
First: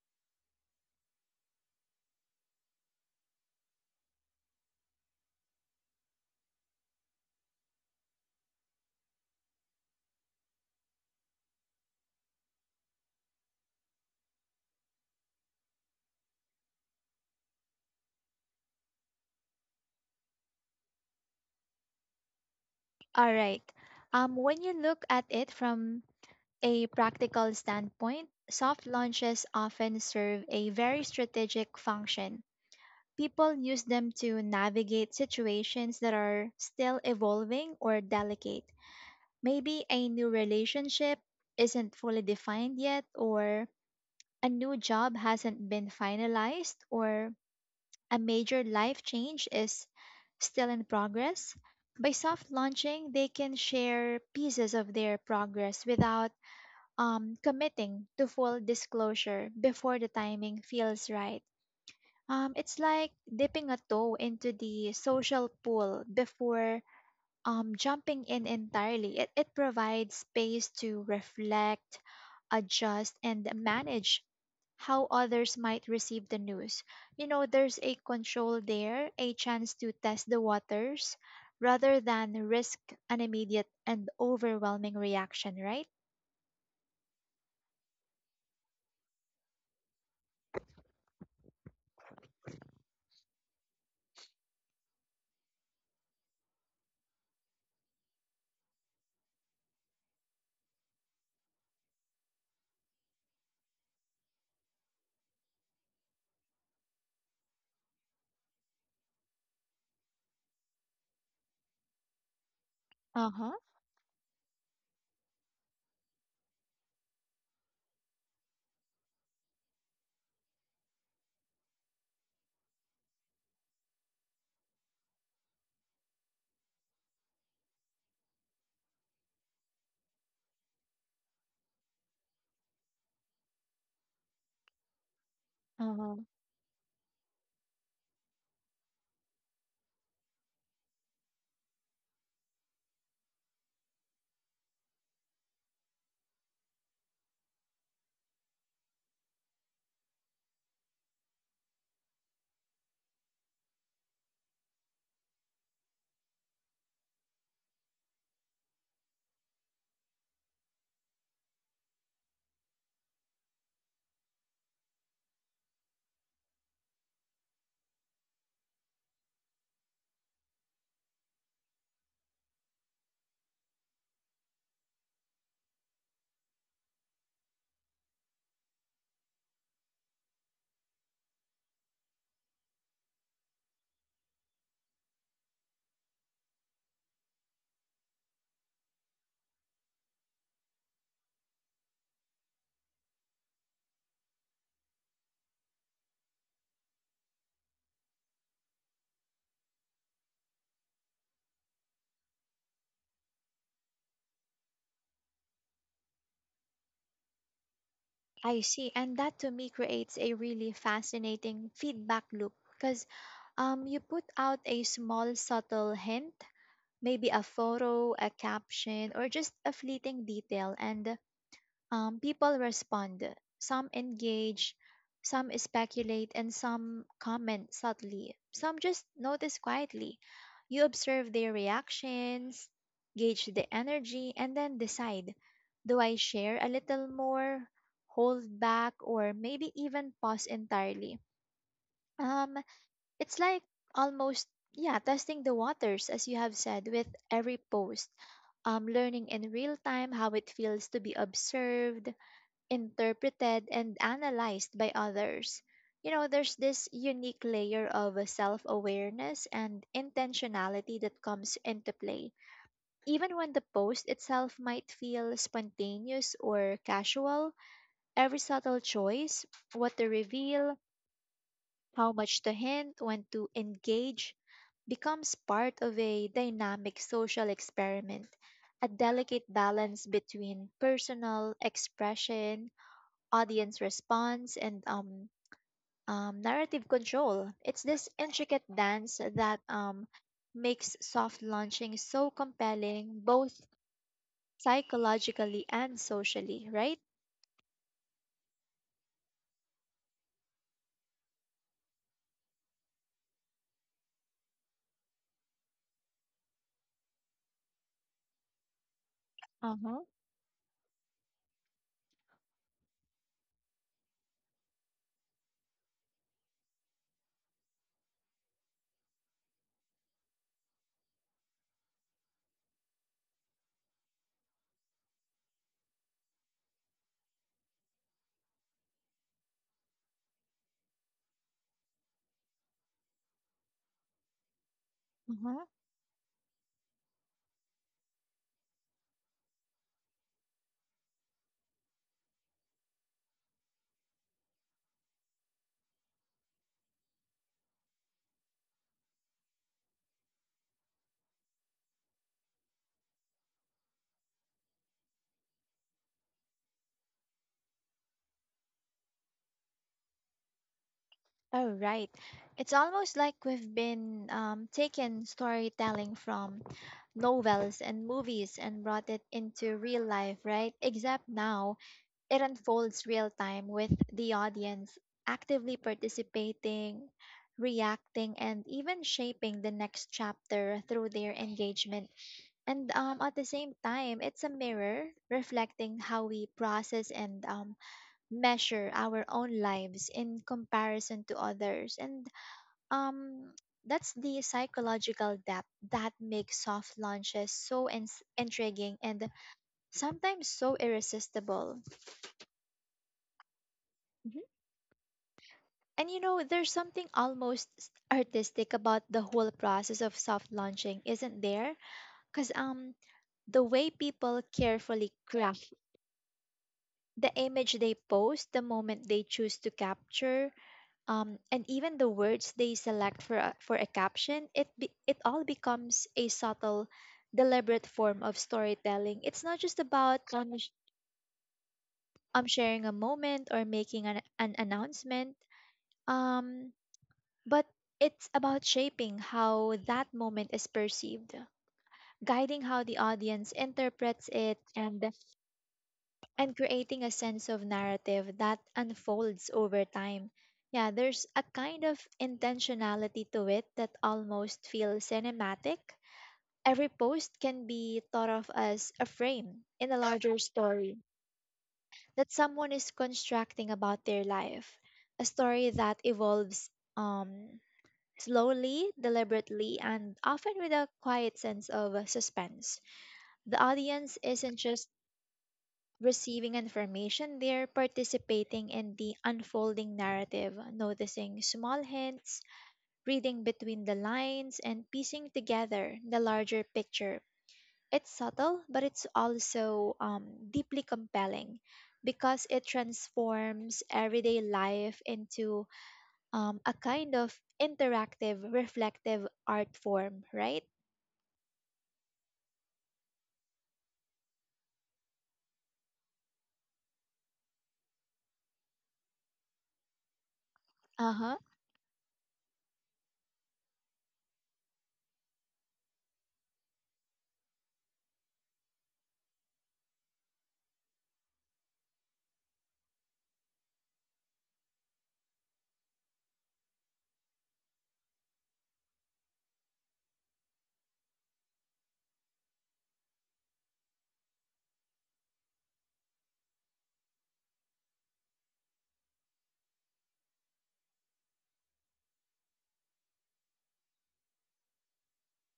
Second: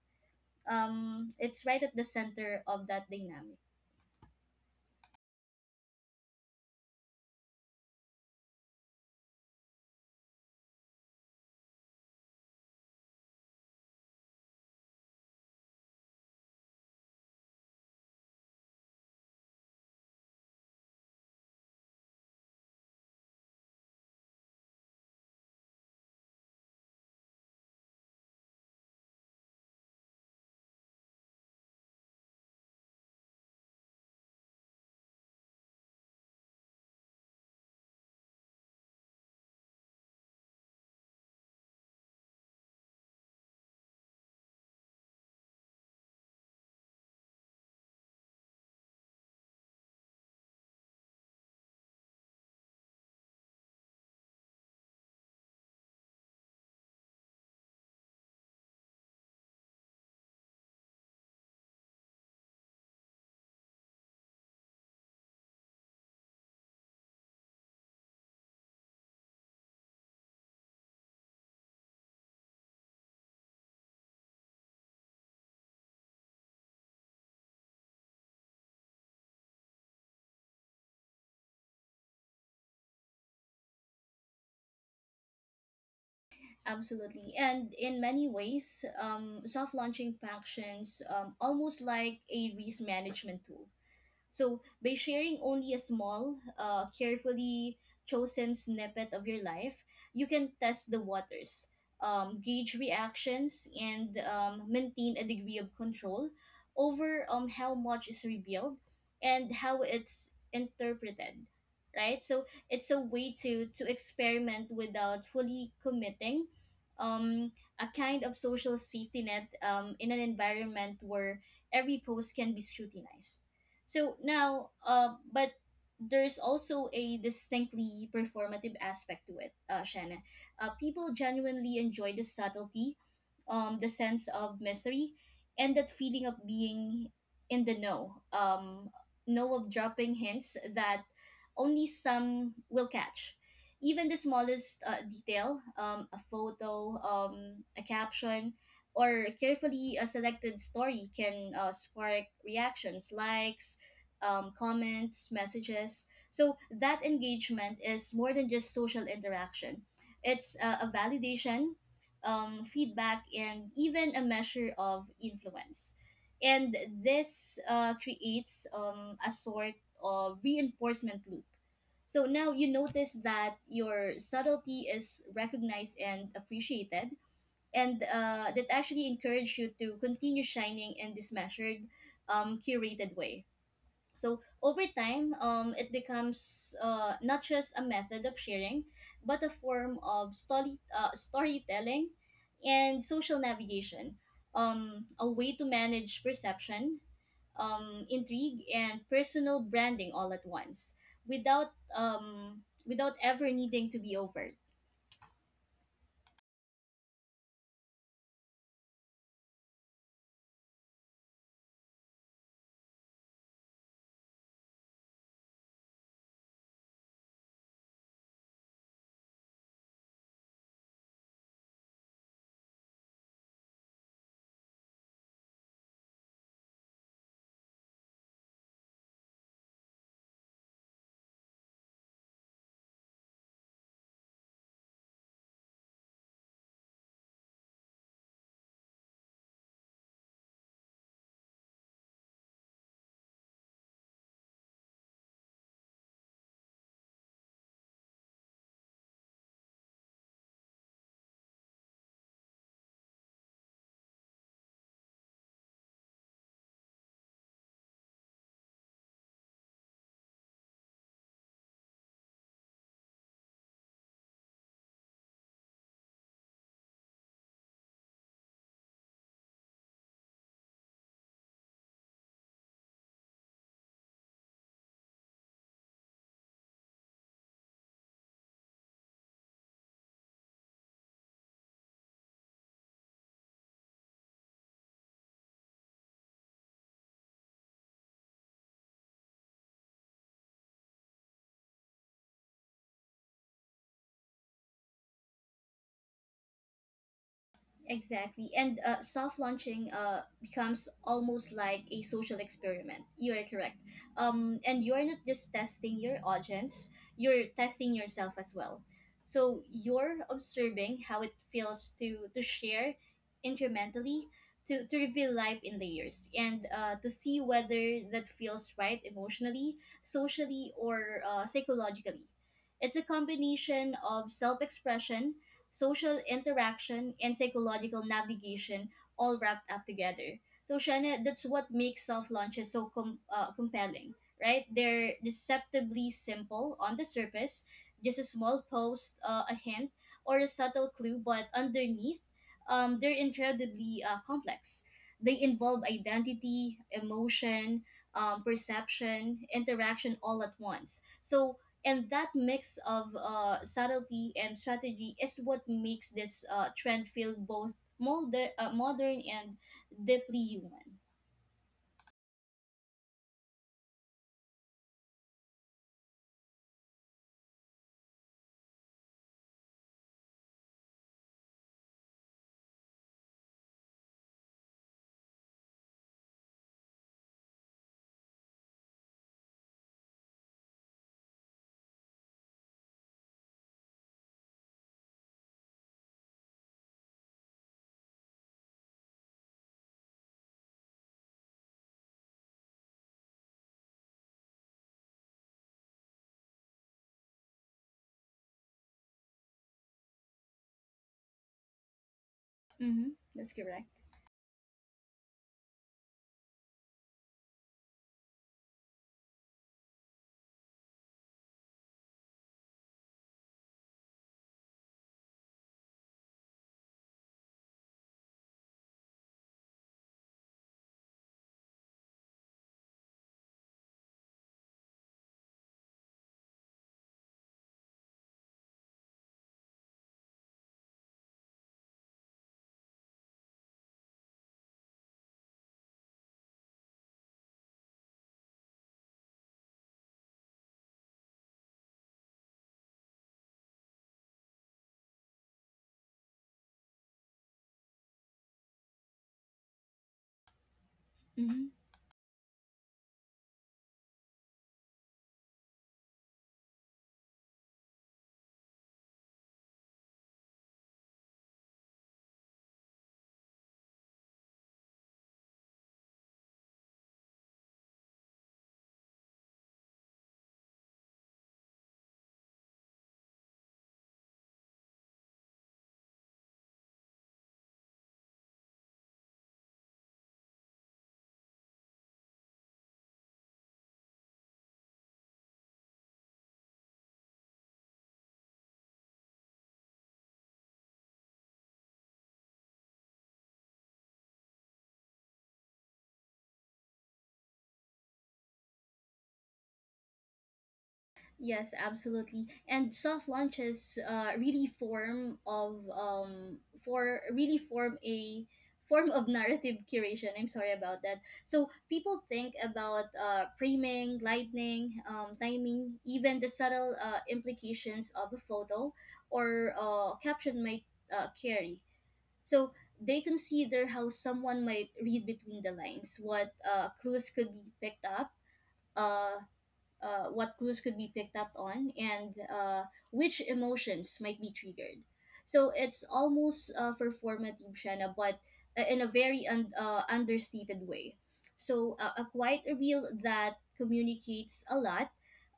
um, it's right at the center of that dynamic.
All right. Um, when you look at it from a practical standpoint, soft launches often serve a very strategic function. People use them to navigate situations that are still evolving or delicate. Maybe a new relationship isn't fully defined yet, or a new job hasn't been finalized, or a major life change is still in progress. By soft launching, they can share pieces of their progress without um, committing to full disclosure before the timing feels right. Um, it's like dipping a toe into the social pool before um, jumping in entirely. It, it provides space to reflect, adjust, and manage how others might receive the news. You know, there's a control there, a chance to test the waters rather than risk an immediate and overwhelming reaction, right?
Absolutely. And in many ways, um, soft launching functions um, almost like a risk management tool. So, by sharing only a small, uh, carefully chosen snippet of your life, you can test the waters, um, gauge reactions, and um, maintain a degree of control over um, how much is revealed and how it's interpreted, right? So it's a way
Uh-huh.
to to experiment without fully committing, um a kind of social safety net um in an environment where every post can be scrutinized. So now, uh, but there's also a distinctly performative aspect to it, uh, Shannon. Uh, people genuinely enjoy the subtlety, um, the sense of mystery, and that
Uh-huh.
feeling of being in the know, um, know of dropping hints that only some will catch. Even the smallest uh, detail, um, a photo, um, a caption, or carefully a selected story can uh, spark reactions, likes, um, comments, messages. So that engagement is more than just social interaction. It's uh, a validation, um, feedback, and even a measure of influence. And this uh, creates um, a sort of reinforcement loop. So now you notice that your subtlety is recognized and appreciated, and uh, that actually encourage you to continue shining in this measured, um, curated way. So over time, um, it becomes uh, not just a method of sharing, but a form of story, uh, storytelling and social navigation, um, a way to manage perception, um, intrigue, and personal branding all at once without, um, without ever needing to be overt.
I see. And that to me creates a really fascinating feedback loop because um you put out a small subtle hint, maybe a photo, a caption, or just a fleeting detail, and um, people respond. Some engage, some speculate, and some comment subtly. Some just notice quietly. You observe their reactions, gauge the energy, and then decide, do I share a little more, hold back, or maybe even pause entirely? Um, it's like almost, yeah, testing the waters, as you have said, with every post, um, learning in real time how it feels to be observed, interpreted, and analyzed by others. You know, there's this unique layer of self awareness and intentionality that comes into play. Even when the post itself might feel spontaneous or casual, every subtle choice, what to reveal, how much to hint, when to engage, becomes part of a dynamic social experiment, a delicate balance between personal expression, audience response, and um, um, narrative control. It's this intricate dance that um, makes soft launching so compelling, both psychologically and socially, right?
Exactly. And uh, soft launching uh, becomes almost like a social experiment. You are correct. Um, and you're not just testing your audience, you're testing yourself as well. So
Uh-huh.
you're observing how it feels to, to share incrementally, to, to reveal life in layers, and uh, to see whether that feels right emotionally, socially, or uh, psychologically. It's a combination of self expression, social interaction, and psychological navigation all wrapped up together. So, Shana, that's what makes soft launches so com- uh, compelling, right? They're
Uh-huh.
deceptively simple on the surface, just a small post, uh, a hint, or a subtle clue, but underneath, um, they're incredibly uh, complex. They involve identity, emotion, um, perception, interaction all at once. So and that mix of uh, subtlety and strategy is what makes this uh, trend feel both moder- uh, modern and deeply human.
All right. It's almost like we've been um, taken storytelling from novels and movies and brought it into real life, right? Except now it unfolds real time with the audience actively participating, reacting, and even shaping the next chapter through their engagement. And um, at the same time, it's a mirror reflecting how we process and um, measure our own lives in comparison to others. And um, that's the psychological depth that makes soft launches so ins- intriguing and sometimes so irresistible.
Mm-hmm. That's correct.
And you know, there's something almost s- artistic about the whole process of soft launching, isn't there? Because um, the way people carefully craft the image they post, the moment they choose to capture, um, and even the words they select for a, for a caption, it be, it all becomes a subtle, deliberate form of storytelling. It's not just about um, sh- um sharing a moment or making an, an announcement. Um, But it's about shaping how that moment is perceived, guiding how the audience interprets it, and and creating a sense of narrative that unfolds over time. Yeah, there's a
Mm-hmm.
kind of intentionality to it that almost feels cinematic. Every post can be thought of as a frame in a larger story that someone is constructing about their life, a story that evolves um slowly, deliberately, and often with a quiet sense of suspense. The audience isn't just receiving information, they're participating in the unfolding narrative, noticing small hints, reading between the lines, and piecing together the larger picture. It's subtle, but it's also um, deeply compelling because it transforms everyday life into um, a kind of interactive, reflective art form, right?
Yes, absolutely. And soft launches uh, really form of um for really form a form of narrative curation. I'm sorry about
Uh
that.
huh.
So people think about uh framing, lightning, um, timing, even the subtle uh, implications of a photo or uh, caption might uh, carry. So they consider how someone might read between the lines, what uh, clues could be picked up, uh, uh, what clues could be picked up on, and uh, which emotions might be triggered. So it's almost uh, performative, Shanna, but uh, in a very un- uh, understated way. So uh, a quiet reveal that communicates a lot,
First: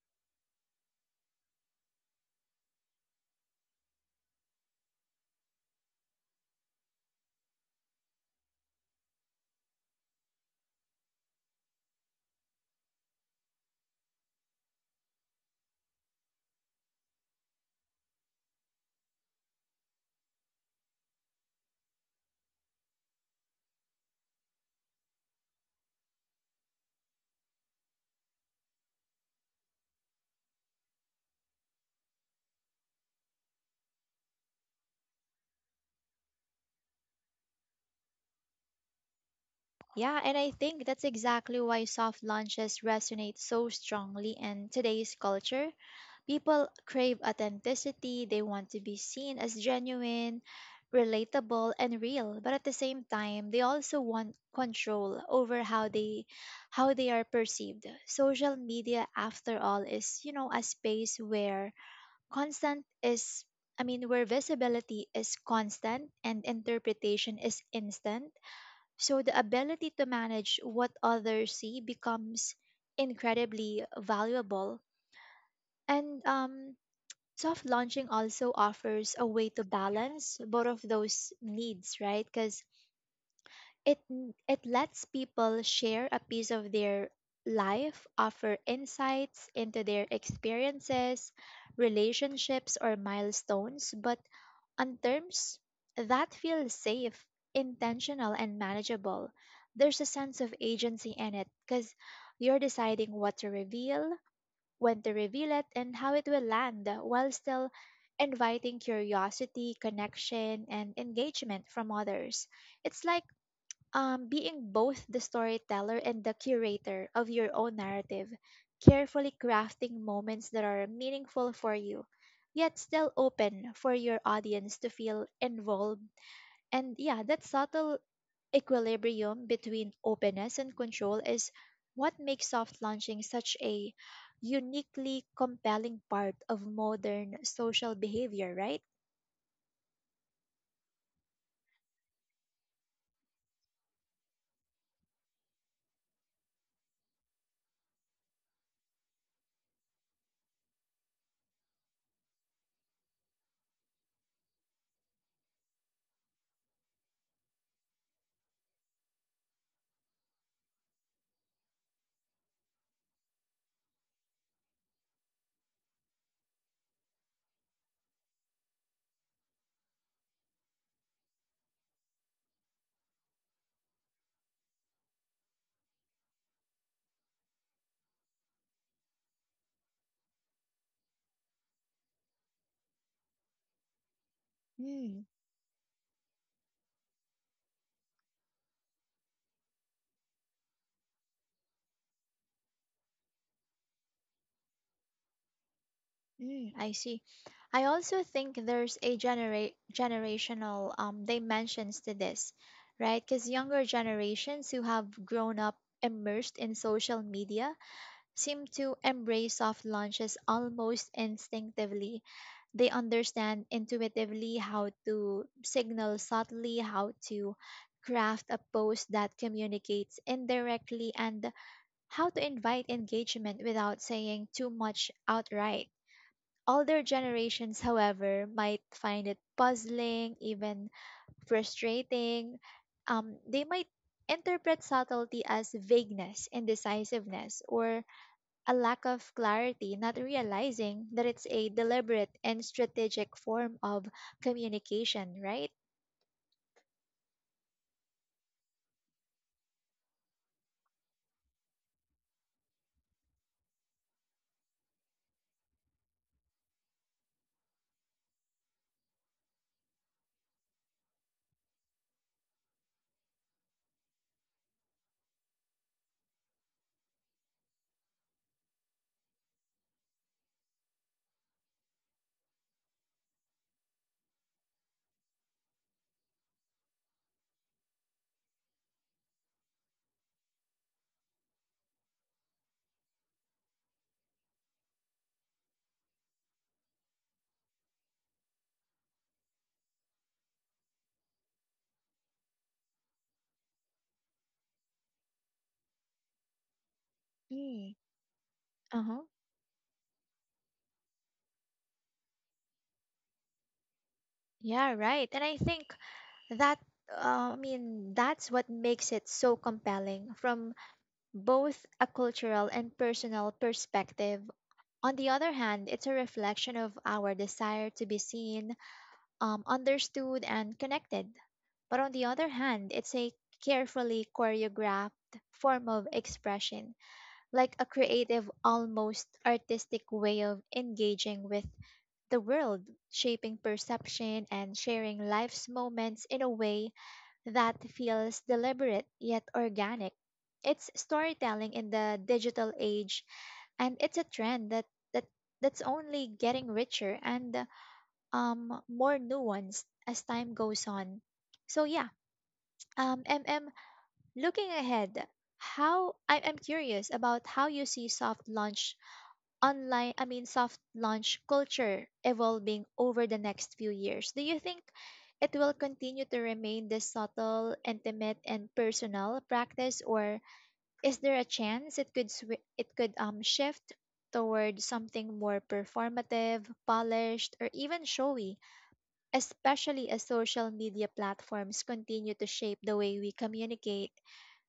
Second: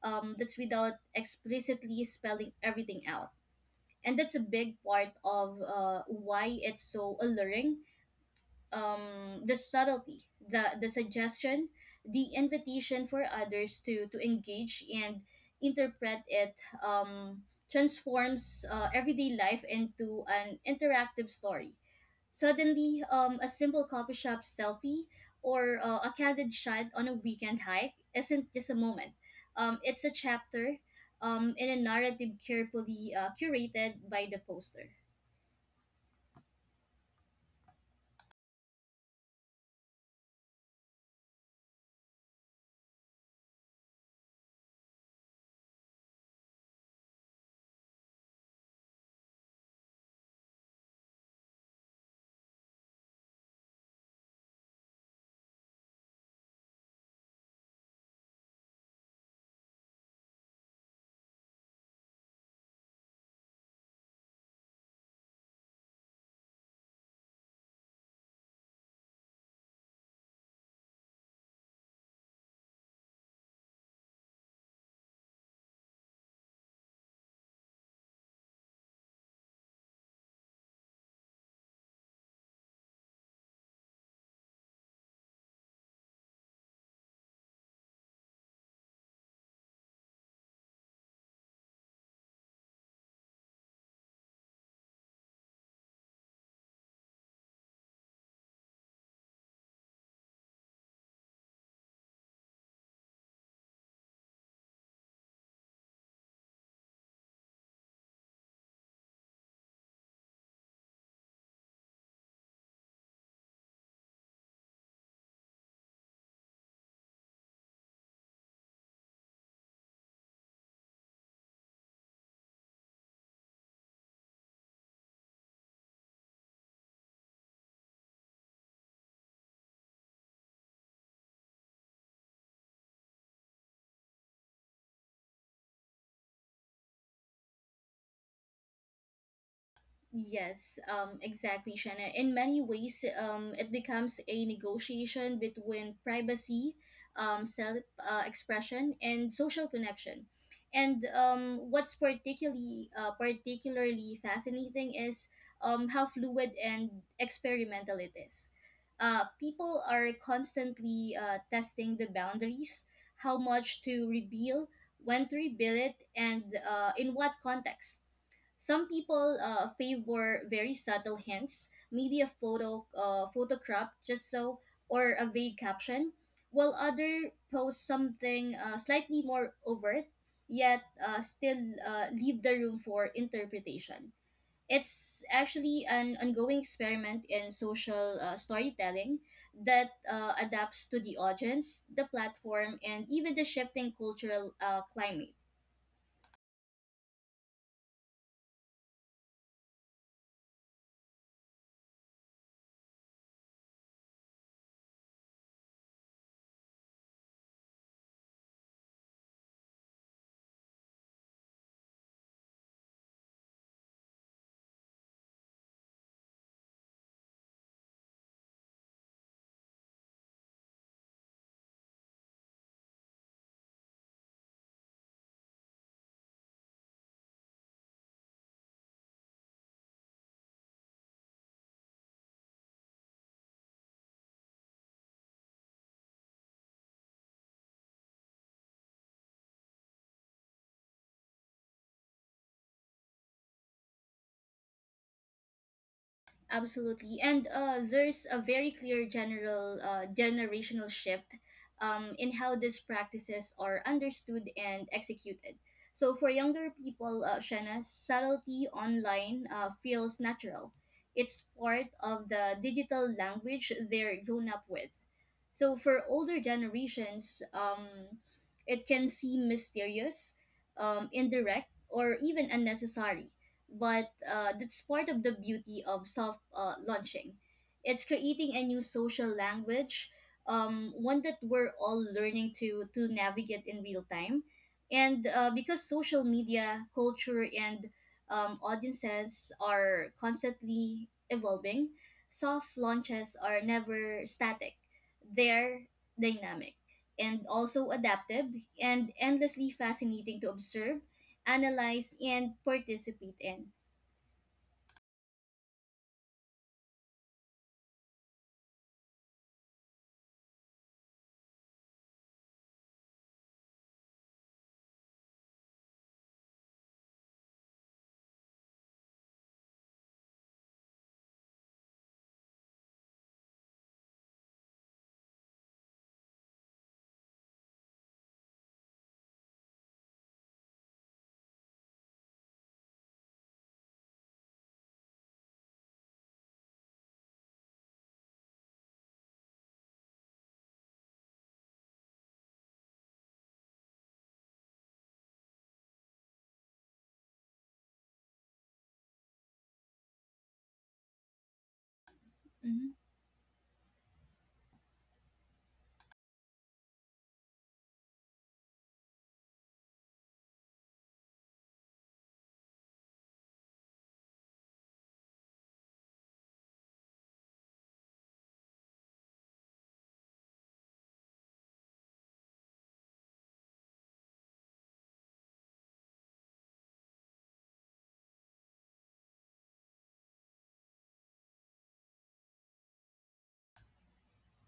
um, that's without explicitly spelling everything out. And that's a big part of uh, why it's so alluring, um the subtlety, the the suggestion, the invitation for others to to engage and interpret it, um transforms uh, everyday life into an interactive story. Suddenly, um a simple coffee shop selfie or uh, a candid shot on a weekend hike isn't just a moment, um it's a chapter um in a narrative carefully uh, curated by the poster.
Yeah, and I think that's exactly why soft launches resonate so strongly in today's culture. People crave authenticity, they want to be seen as genuine, relatable, and real, but at the same time, they also want control over how they how they are perceived. Social media after all is, you know, a space where Constant is, I mean, where visibility is constant and interpretation is instant. So the ability to manage what others see becomes incredibly valuable. And um, soft launching also offers a way to balance both of those needs, right? Because it it lets people share a piece of their life, offer insights into their experiences, relationships, or milestones, but on terms that feel safe, intentional, and manageable. There's a sense of agency in it because you're deciding what to reveal, when to reveal it, and how it will land while still inviting curiosity, connection, and engagement from others. It's like um, being both the storyteller and the curator of your own narrative, carefully crafting moments that are meaningful for you, yet still open for your audience to feel involved. And yeah, that subtle equilibrium between openness and control is what makes soft launching such a uniquely compelling part of modern social behavior, right?
Yes, um, exactly, Shannon. In many ways, um, it becomes a negotiation between privacy, um, self uh, expression, and social connection. And um, what's particularly uh, particularly fascinating is um, how fluid and experimental it is. Uh, people are constantly uh, testing the boundaries, how much to reveal, when to reveal it, and uh, in what context. Some people uh, favor very subtle hints, maybe a photo, uh, photo crop, just so, or a vague caption, while other post something uh, slightly more overt, yet uh, still uh, leave the room for interpretation. It's
Hmm.
actually an ongoing experiment in social uh, storytelling that uh, adapts to the audience, the platform, and even the shifting cultural uh, climate.
Mm, I see. I also think there's a genera generational um, dimensions to this, right? Because younger generations who have grown up immersed in social media seem to embrace soft launches almost instinctively. They understand intuitively how to signal subtly, how to craft a post that communicates indirectly, and how to invite engagement without saying too much outright. Older generations, however, might find it puzzling, even frustrating. Um, they might interpret subtlety as vagueness, indecisiveness, or a lack of clarity, not realizing that it's a deliberate and strategic form of communication, right?
Absolutely. And uh, there's a very clear general uh, generational shift um, in how these practices are understood and executed. So for younger people, uh, Shanna, subtlety online uh, feels natural. It's part of the digital language they're grown up with. So for older generations, um, it can seem mysterious, um, indirect, or even unnecessary, but uh, that's part of the beauty of soft uh, launching. It's creating a new social language, um, one that we're all learning to to navigate in real time, and uh, because social media culture and um, audiences are constantly evolving, soft launches are never static. They're dynamic and also
Mm.
adaptive and
Uh-huh.
endlessly fascinating to observe, analyze, and participate in.
Yeah, right. And I think that uh, I mean that's what makes it so compelling from both a cultural and personal perspective. On the other hand, it's a reflection of our desire to be seen, um, understood, and connected. But on the other hand, it's a carefully choreographed form of expression, like a creative, almost artistic way of engaging with the world, shaping perception, and sharing life's moments in a way that feels deliberate yet organic. It's storytelling in the digital age, and it's a trend that, that that's only getting richer and um, more nuanced as time goes on. So yeah,
Mhm.
um, MM, looking ahead, how I, I'm curious about how you see soft launch online, I mean, soft launch culture evolving over the next few years. Do you think it will continue to remain this subtle, intimate, and personal practice, or is there a chance it could swi it could um shift toward something more performative, polished, or even showy, especially as social media platforms continue to shape the way we communicate,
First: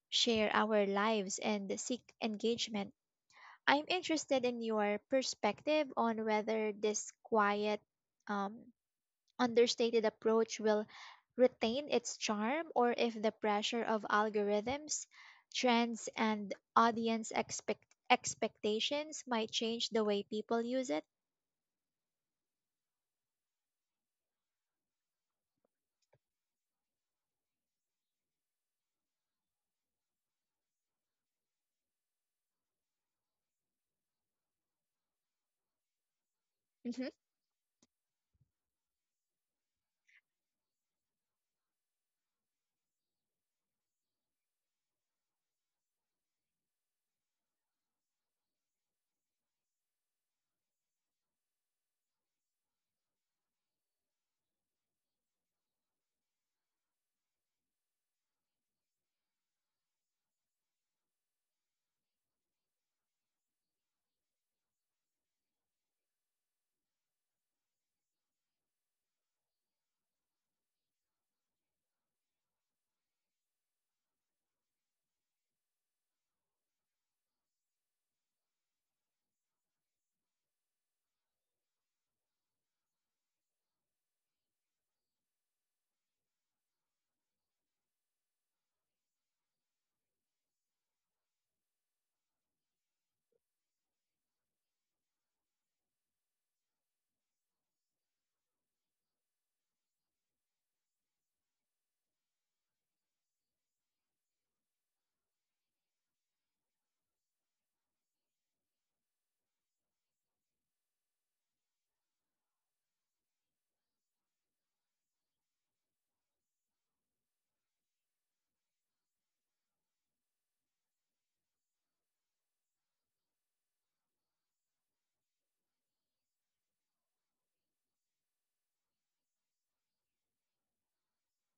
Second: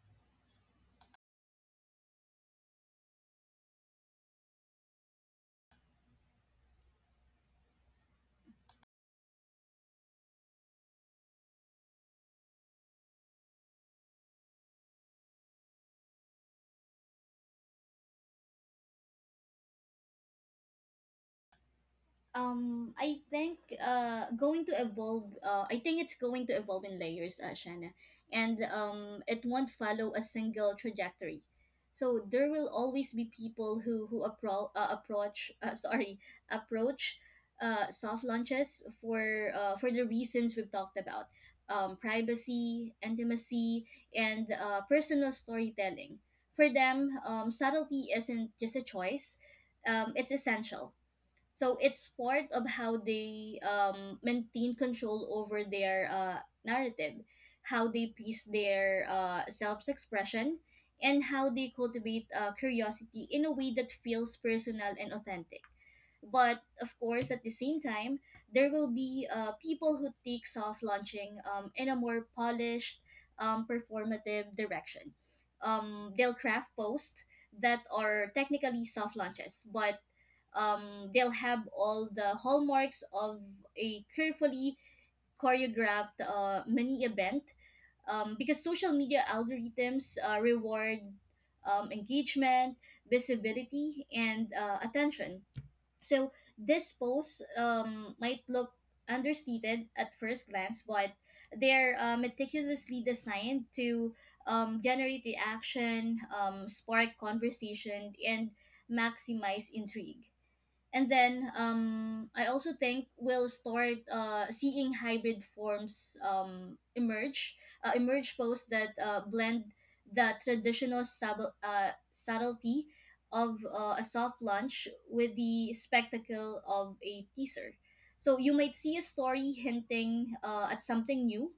share our lives, and seek engagement? I'm interested in your perspective on whether this quiet, um, understated approach will retain its charm or if the pressure of algorithms, trends, and audience expect- expectations might change the way people use it.
Um, I think uh, going to evolve. Uh, I think it's going to evolve in layers, uh, Shanna, and um, it won't follow a single trajectory. So there will always be people who who appro- uh, approach uh, <laughs> sorry
Hmm.
approach uh, soft launches for uh, for the reasons we've talked about, um, privacy, intimacy, and uh, personal storytelling. For them, um, subtlety isn't just a choice; um, it's essential. So it's part of how they um, maintain control over their uh, narrative, how they piece their uh, self expression, and how they cultivate uh, curiosity in a way that feels personal and authentic. But of course, at the same time, there will be uh, people who take soft launching um, in a more polished, um, performative direction. Um, they'll craft posts that are technically soft launches, but um, they'll have all the hallmarks of a carefully choreographed uh, mini event, um, because social media algorithms uh, reward um, engagement, visibility, and uh, attention. So this post um, might look understated at first glance, but they're uh, meticulously designed to um, generate reaction, um, spark conversation, and maximize intrigue. And then um, I also think we'll start uh, seeing hybrid forms um, emerge. Uh, emerge posts that uh, blend the traditional sub- uh, subtlety of uh, a soft launch with the spectacle of a teaser. So you might see a story hinting uh, at something new,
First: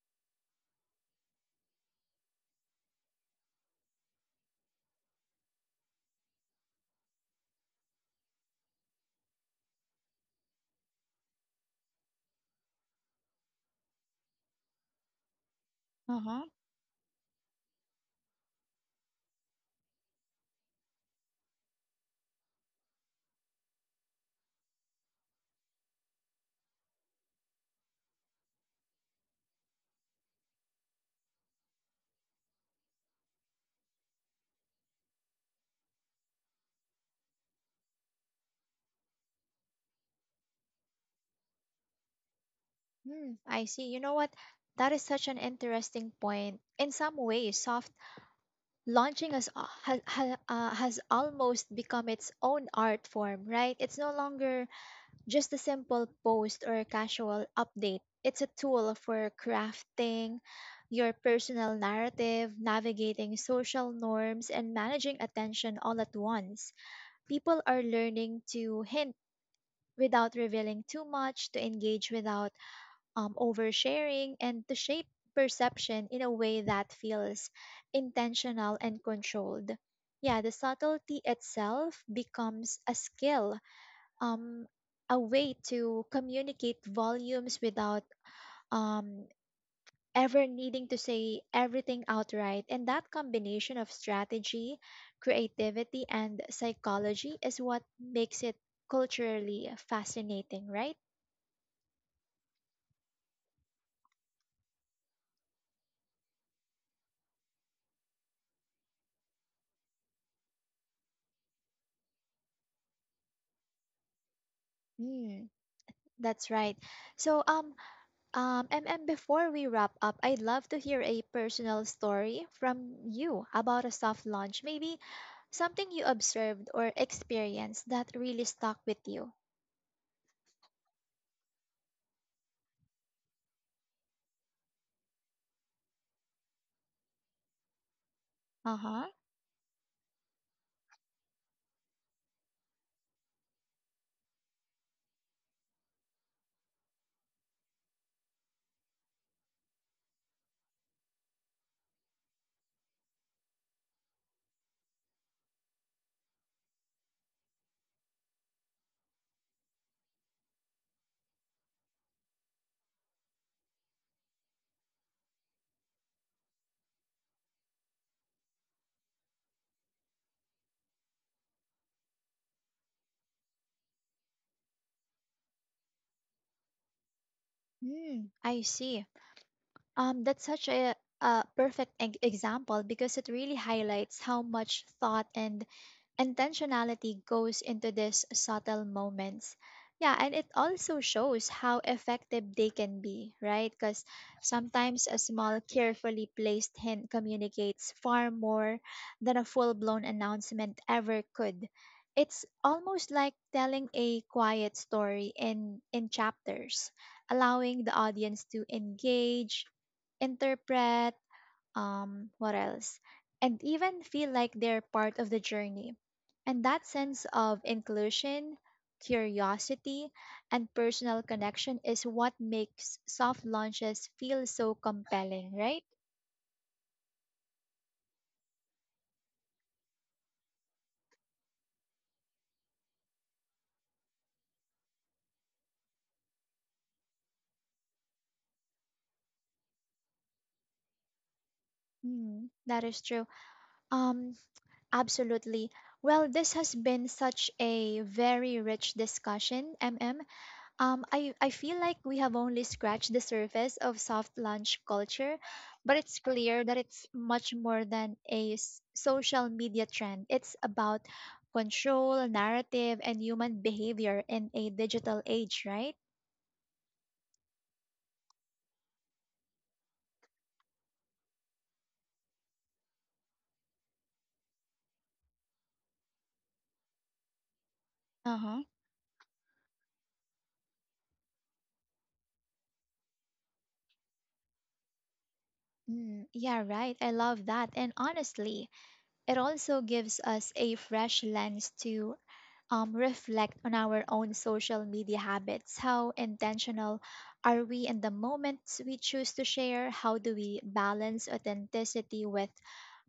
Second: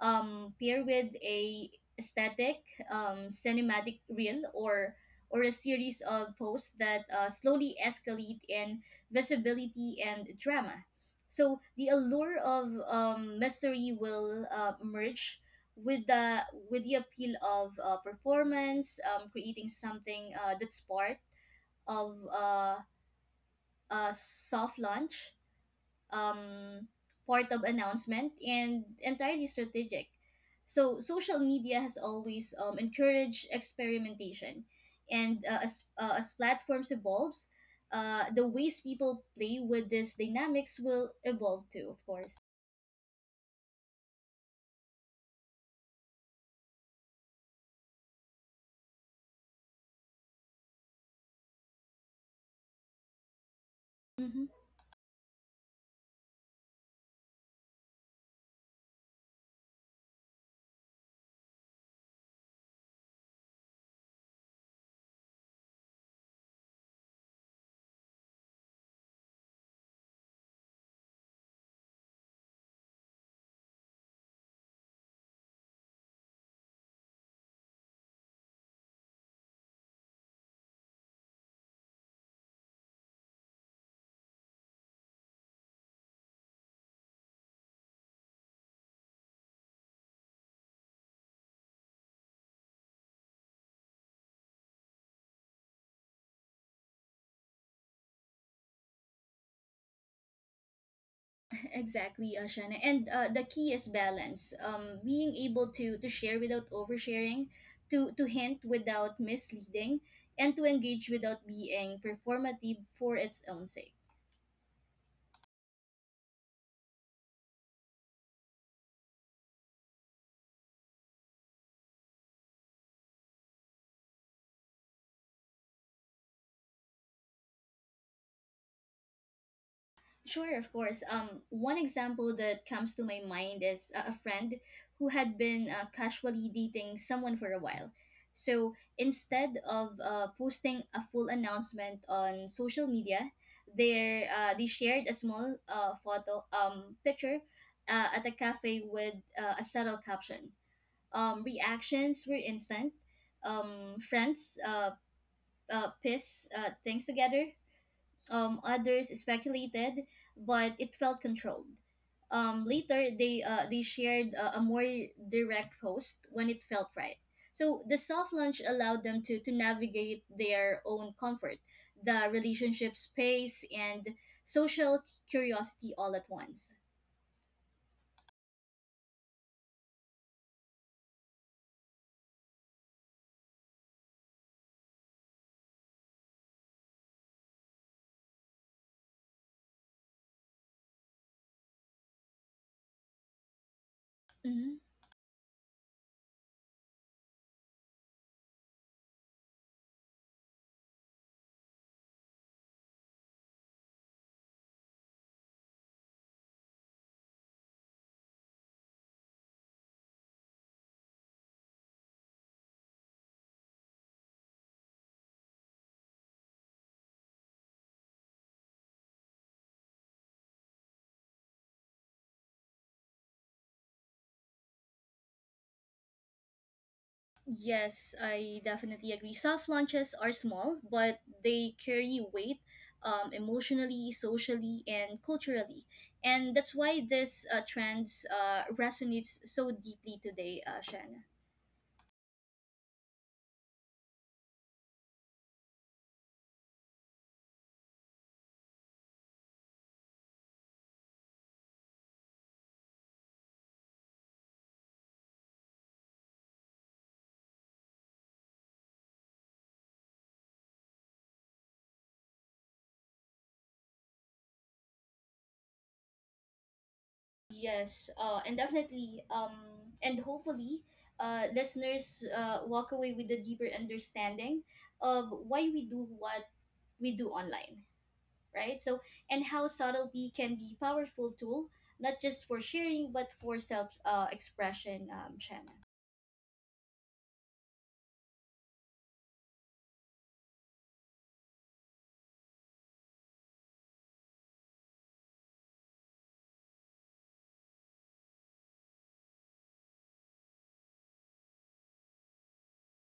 um, pair with a static um, cinematic reel or or a series of posts that uh, slowly escalate in visibility and drama. So the allure of um, mystery will uh, merge with
Uh-huh.
the with the appeal of uh, performance, um, creating something uh, that's part of uh, a soft launch, um, part of announcement and entirely strategic. So social media has always um, encouraged experimentation, and uh, as uh, as platforms evolves, uh, the ways people play with these dynamics will evolve too, of course.
Hmm, I see. You know what? That is such an interesting point. In some ways, soft launching has, ha, ha, uh, has almost become its own art form, right? It's no
Mm-hmm.
longer just a simple post or a casual update. It's a tool for crafting your personal narrative, navigating social norms, and managing attention all at once. People are learning to hint without revealing too much, to engage without um, oversharing, and to shape perception in a way that feels intentional and controlled. Yeah, the subtlety itself becomes a skill, um, a way to communicate volumes without um, ever needing to say everything outright. And that combination of strategy, creativity, and psychology is what makes it culturally fascinating, right?
<laughs> Exactly, Ashana. And uh, the key is balance. Um, being able to to share without oversharing, to to hint without misleading, and to engage without being performative for its own sake.
Mm. That's right. So, um, um, MM, before we wrap up, I'd love to hear a personal story from you about a soft launch. Maybe something you observed or experienced that really stuck with you.
Sure, of course. Um, one example that comes to my mind is uh, a friend who had been uh, casually dating someone for a while. So
Uh-huh.
instead of uh, posting a full announcement on social media, they uh, they shared a small uh, photo um picture uh, at a cafe with uh, a subtle caption. Um, reactions were instant. Um, friends uh, uh, piss uh, things together, um, others speculated, but it felt controlled. Um, later, they uh, they shared a, a more direct post when it felt right. So the soft launch allowed them to, to navigate their own comfort, the relationship space, and social curiosity all at once.
Mm, I see. Um, that's such a, a perfect e example because it really highlights how much thought and intentionality goes into these subtle moments. Yeah, and it also shows how effective they can be, right? Because
Mm-hmm.
sometimes a small, carefully placed hint communicates far more than a full blown announcement ever could. It's almost like telling a quiet story in, in chapters, allowing the audience to engage, interpret, um, what else, and even feel like they're part of the journey. And that sense of inclusion, curiosity, and personal connection is what makes soft launches feel so compelling, right?
Yes, I definitely agree. Soft launches are small, but they carry weight, um, emotionally, socially, and culturally. And that's why this uh, trend uh, resonates so deeply today, uh, Shanna.
Mm, that is true. Um, Absolutely. Well, this has been such a very rich discussion. MM. Um, I, I feel like we have only scratched the surface of soft lunch culture, but it's clear that it's much more than a s- social media trend. It's about control, narrative, and human behavior in a digital age, right?
Yes, uh, and definitely, um, and hopefully, uh, listeners uh, walk away with a deeper understanding of why we do what we do online,
Uh-huh.
right? So, and how subtlety can be powerful tool, not just for sharing, but for self uh, expression, um, Shanna.
Mm, yeah, right. I love that. And honestly, it also gives us a fresh lens to um, reflect on our own social media habits. How intentional are we in the moments we choose to share? How do we balance authenticity with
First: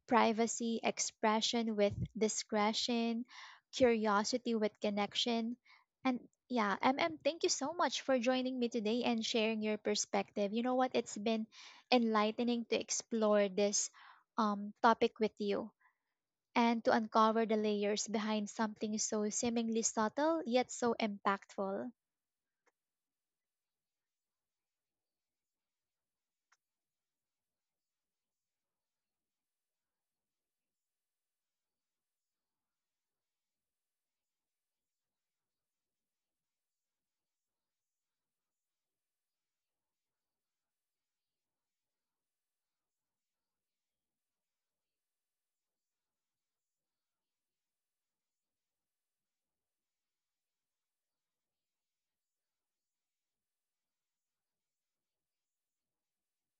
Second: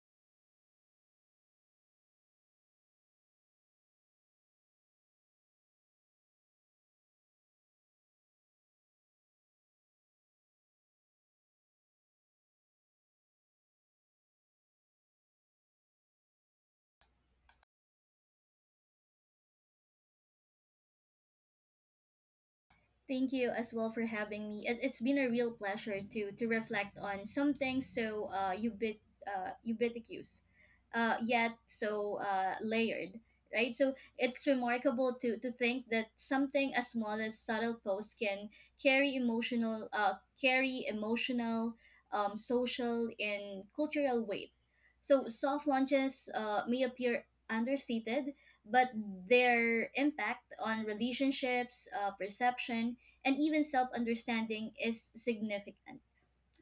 privacy, expression with discretion, curiosity with connection? And yeah, MM, thank you so much for joining me today and sharing your perspective. You know what? It's been enlightening to explore this um, topic with you and to uncover the layers behind something so seemingly subtle yet so impactful.
Thank you as well for having me. It, it's been a real pleasure to to reflect on some things so uh, ubit, uh, ubiquitous, uh, yet so uh, layered, right? So it's remarkable to to think that something as small as subtle posts can carry emotional, uh, carry emotional, um, social and cultural weight. So soft launches uh, may appear understated, but their impact on relationships, uh, perception, and even self-understanding is significant,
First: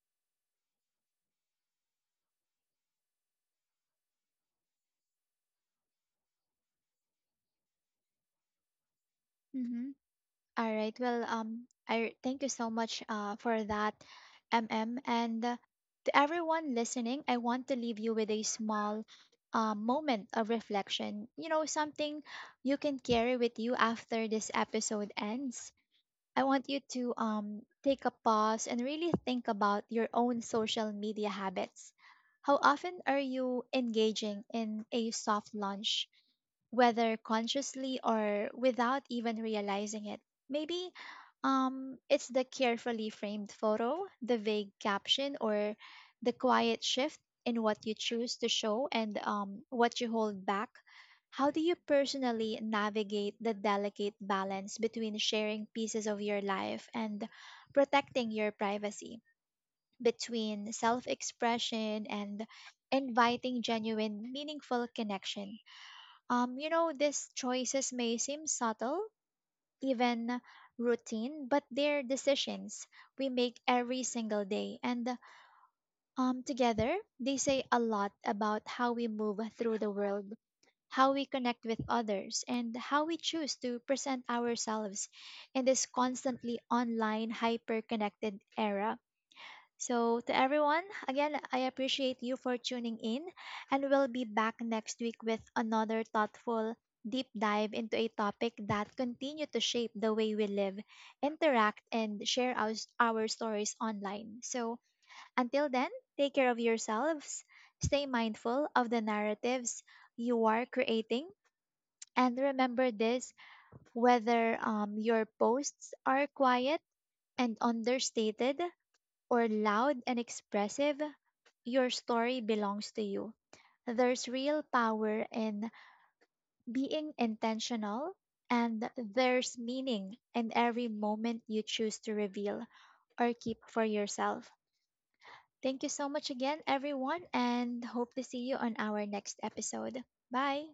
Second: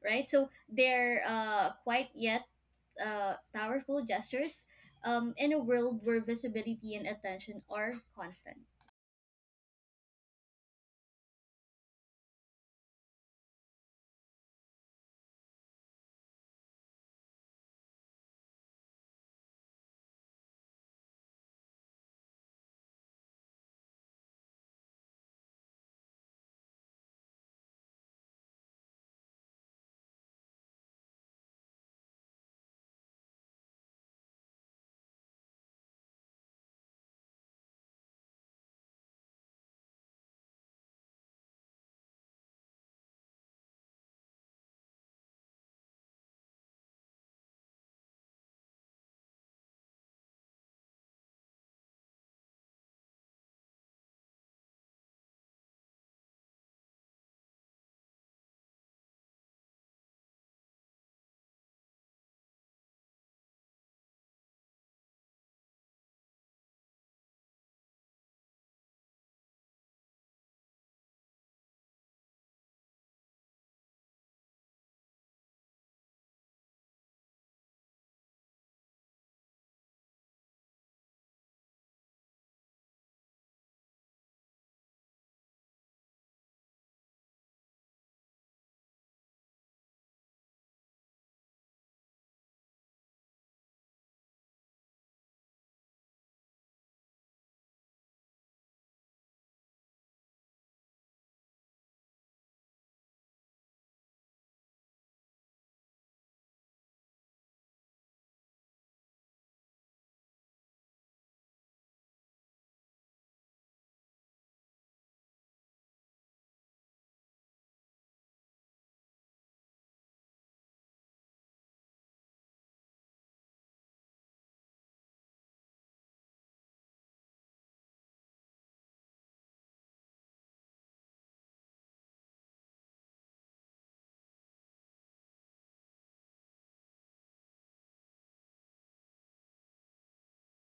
right? So they're uh, quite yet uh, powerful gestures um, in a world where visibility and attention are constant.
Mhm. All right. Well, um, I thank you so much uh, for that, M M, and uh, to everyone listening, I want to leave you with a small uh, moment of reflection. You know, something you can carry with you after this episode ends. I want you to um, take a pause and really think about your own social media habits. How often are you engaging in a soft launch, whether consciously or without even realizing it? Maybe um, it's the carefully framed photo, the vague caption, or the quiet shift in what you choose to show and um, what you hold back. How do you personally navigate the delicate balance between sharing pieces of your life and protecting your privacy, between self expression and inviting genuine, meaningful connection? Um, you know, these choices may seem subtle, even routine, but they're decisions we make every single day. And um, together, they say a lot about how we move through the world, how we connect with others, and how we choose to present ourselves in this constantly online, hyper connected era. So, to everyone, again, I appreciate you for tuning in, and we'll be back next week with another thoughtful deep dive into a topic that continue to shape the way we live, interact, and share our, our stories online. So, until then, take care of yourselves, stay mindful of the narratives you are creating, and remember this: whether um, your posts are quiet and understated or loud and expressive, your story belongs to you. There's real power in being intentional, and there's meaning in every moment you choose to reveal or keep for yourself. Thank you so much again, everyone, and hope to see you on our next episode. Bye.